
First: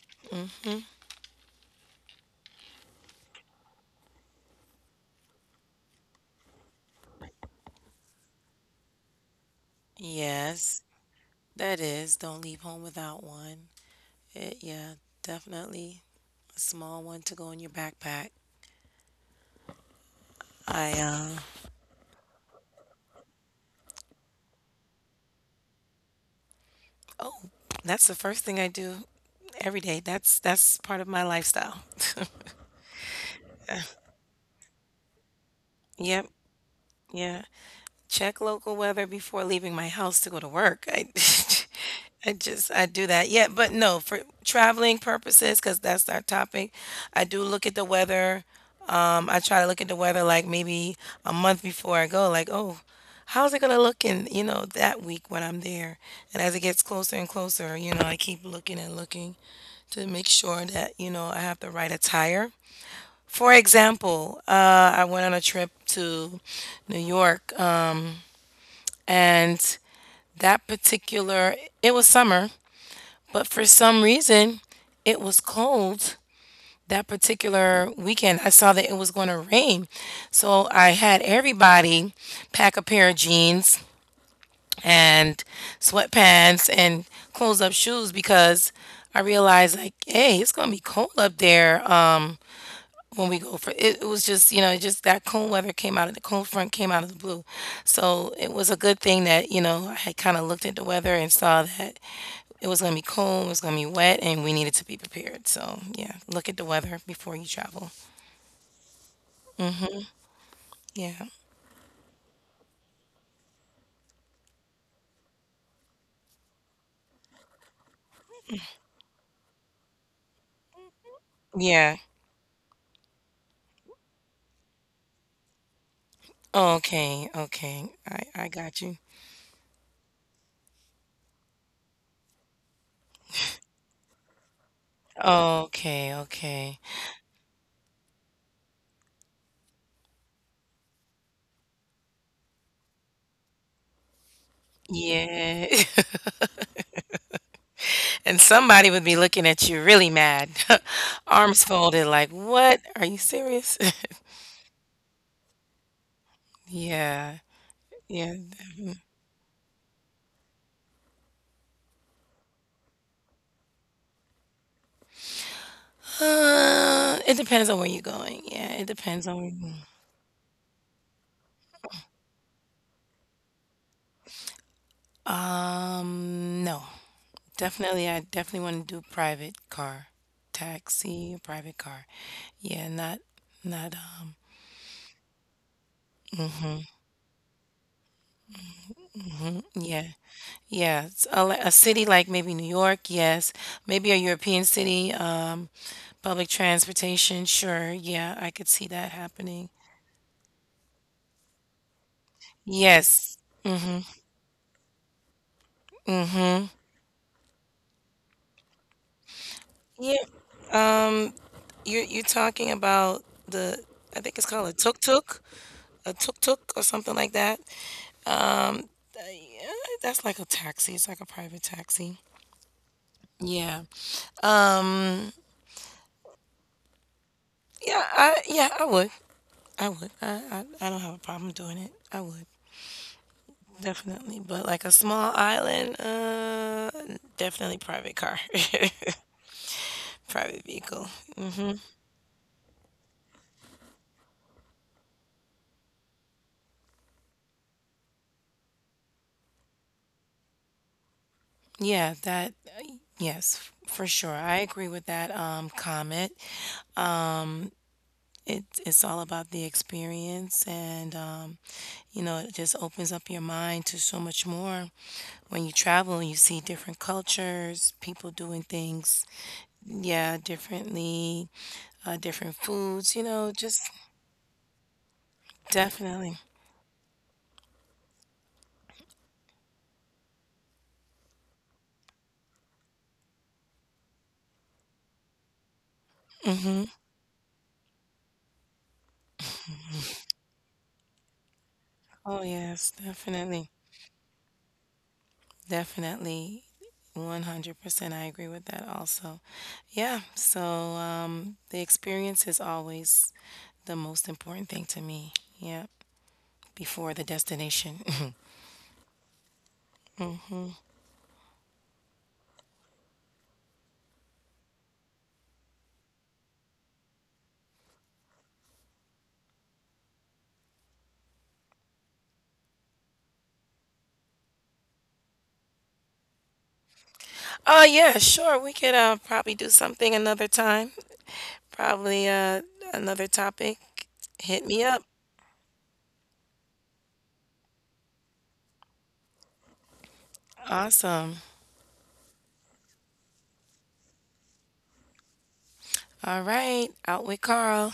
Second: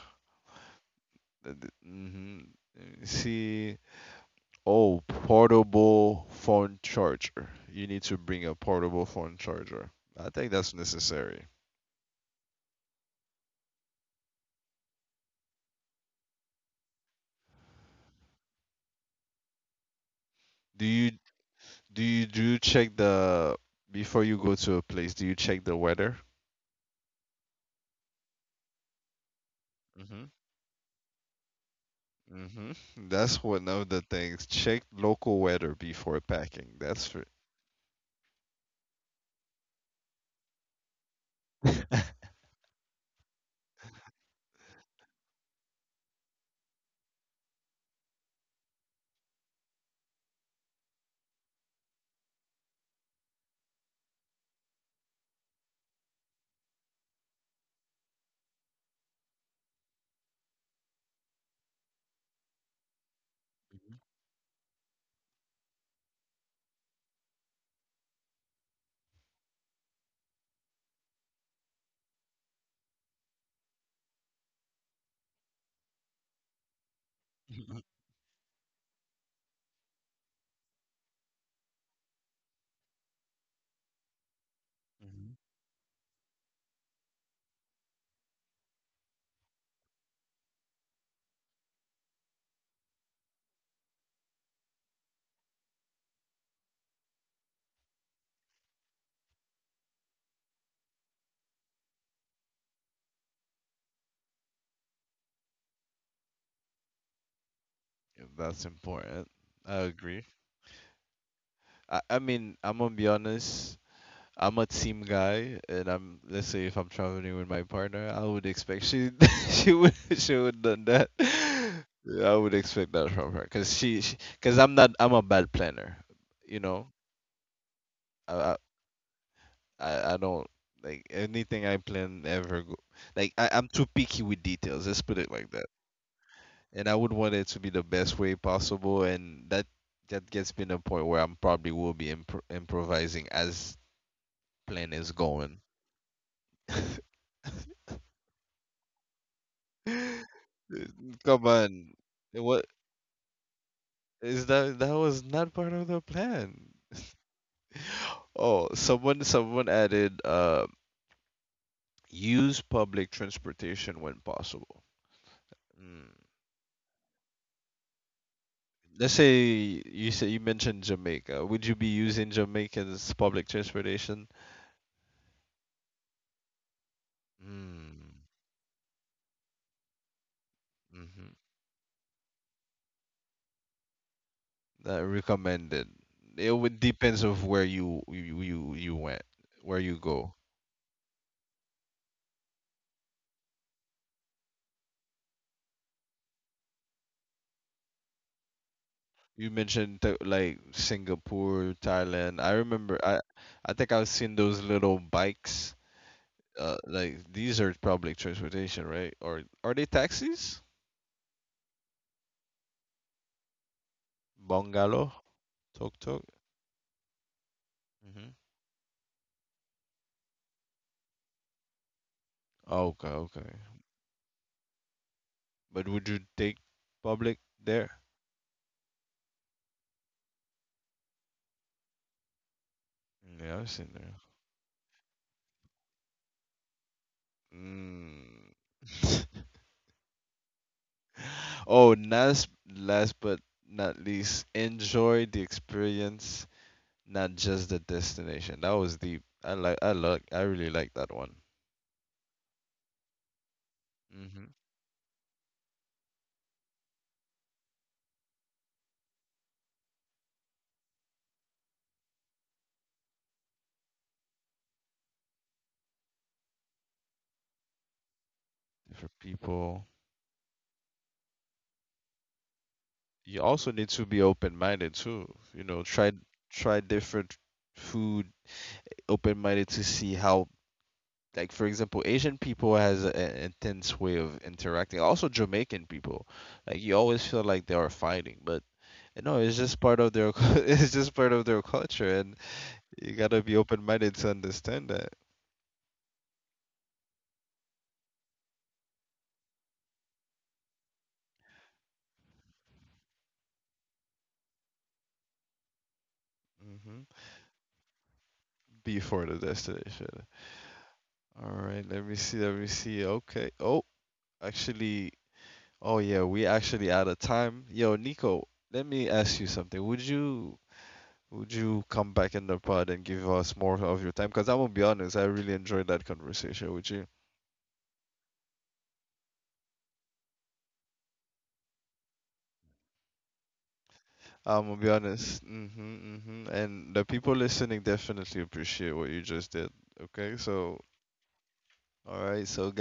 Mm-hmm. See, oh, portable phone charger. You need to bring a portable phone charger. I think that's Yes, necessary. that is. Don't leave home without one. It, yeah, definitely a small one to go in your backpack. Do I, you Do you do you check the Before you go to a place, do you check the weather? oh, that's the first thing I do every day. Mm-hmm. That's part of my lifestyle. *laughs* Mm-hmm. That's one of the things. Check local weather before Yep, packing. That's for yeah. Check local weather before leaving my house to go to work. I *laughs* *laughs* I just I do that. Yeah, but no, for traveling purposes, because that's our topic, I do look at the weather. I try to look at the weather like maybe a month before I go, like, oh, how's it gonna look in, you know, that week when I'm there? And as it gets closer and closer, you know, I keep looking and looking to make sure that, you know, I have the right attire. For example, I went on a trip to New York. And that particular, it was summer, but for some reason, it was cold that mm-hmm. particular weekend. I saw that it was going to rain. So I had everybody pack a pair of jeans Mm. and sweatpants and closed up shoes because I realized, like, hey, it's going to be cold up there. When we go for it, it was just, you know, it just that cold weather came out of the cold front came out of the blue, so it was a good thing that, you know, I had kind of looked at the weather and saw that it was going to be cold, it was going to be wet, and we needed to be prepared, so yeah, look at the weather before you travel. That's important. I agree. Yeah, I mean, I'm gonna be honest. I'm a team guy, and I'm let's say if I'm traveling with my partner, I would expect she *laughs* she would done that. yeah. *laughs* Yeah, I would expect that from her, cause she cause I'm not I'm a bad planner, you know. Okay, okay. I I got you. I don't like anything I plan ever go like I, I'm too picky with details, let's put it like that. Okay, okay. And I would want it to be the best way possible, and that gets me to the point where I'm probably will be improvising as plan is going. Yeah. *laughs* *laughs* And somebody would be looking at you really mad *laughs* Come arms on. folded like What what are you serious. is that, was not part of the *laughs* plan. Yeah, yeah. Oh, someone added use public transportation when possible. Mm. It depends on where you're going. Yeah, it Let's depends on say where you're going. you said you mentioned Jamaica. Would you be using Jamaica's public transportation? No. Definitely, I Mm, definitely want to do private car, mhm. taxi, private car. Yeah, not, not, Not recommended. It would depends of where you went, where you yeah, go. yeah. It's a, li- a city like maybe New York, yes. Maybe a European city, public transportation, sure. Yeah, I could see that You happening. mentioned like Singapore, Thailand. Yes. I think I've seen those little bikes. Like these are public transportation, right? Or are they Yeah, taxis? you're talking about the I think it's called Bungalow, tuk a tuk. tuk-tuk or something like that. Mhm. Yeah, that's like a taxi. It's like a private taxi. Okay, okay. Yeah. Um. But would you take public there? Yeah. I. Yeah. I would. I would. I. I don't have a problem doing it. I would Yeah, I've seen there. definitely. But like a small island. Definitely private car. Mm. *laughs* Private vehicle. *laughs* Oh, last, last but not least, enjoy the experience, not just the destination. That was deep. I really like that one. Yeah. That. Yes. For sure. Hmm. I agree with that. Comment. It's all about the experience, and you know, it just opens up your mind to so much more. When you travel, you see different cultures, people doing Different things, people. yeah, differently, different foods, you You know, also just need to be open-minded too. You know, definitely. try different food, open-minded to see how, like for example, Asian people has an intense way of interacting. Also Jamaican people, like you always feel like they are fighting, but you know, it's just part of their *laughs* it's just part of their culture, and Oh, yes, you gotta be definitely. open-minded to understand that. Definitely. 100% I agree with that also. Yeah, so the experience is always the most important thing to me. Yeah. Hmm. Before the destination. *laughs* Before the destination. All right, let me see, let me see. Okay, oh, actually, oh yeah, we actually out of time. Yo, Nico, let me ask you something. Would you come back in the pod and give us more of your time? Because I'm gonna be honest, I really enjoyed that conversation with you. Oh, yeah, sure. We could probably do something another time. Probably another topic. I'm Hit gonna me be up. honest. Mm-hmm, mm-hmm. And the people listening definitely appreciate what you just did. Okay, so Awesome. all right, so All right. Out with Carl.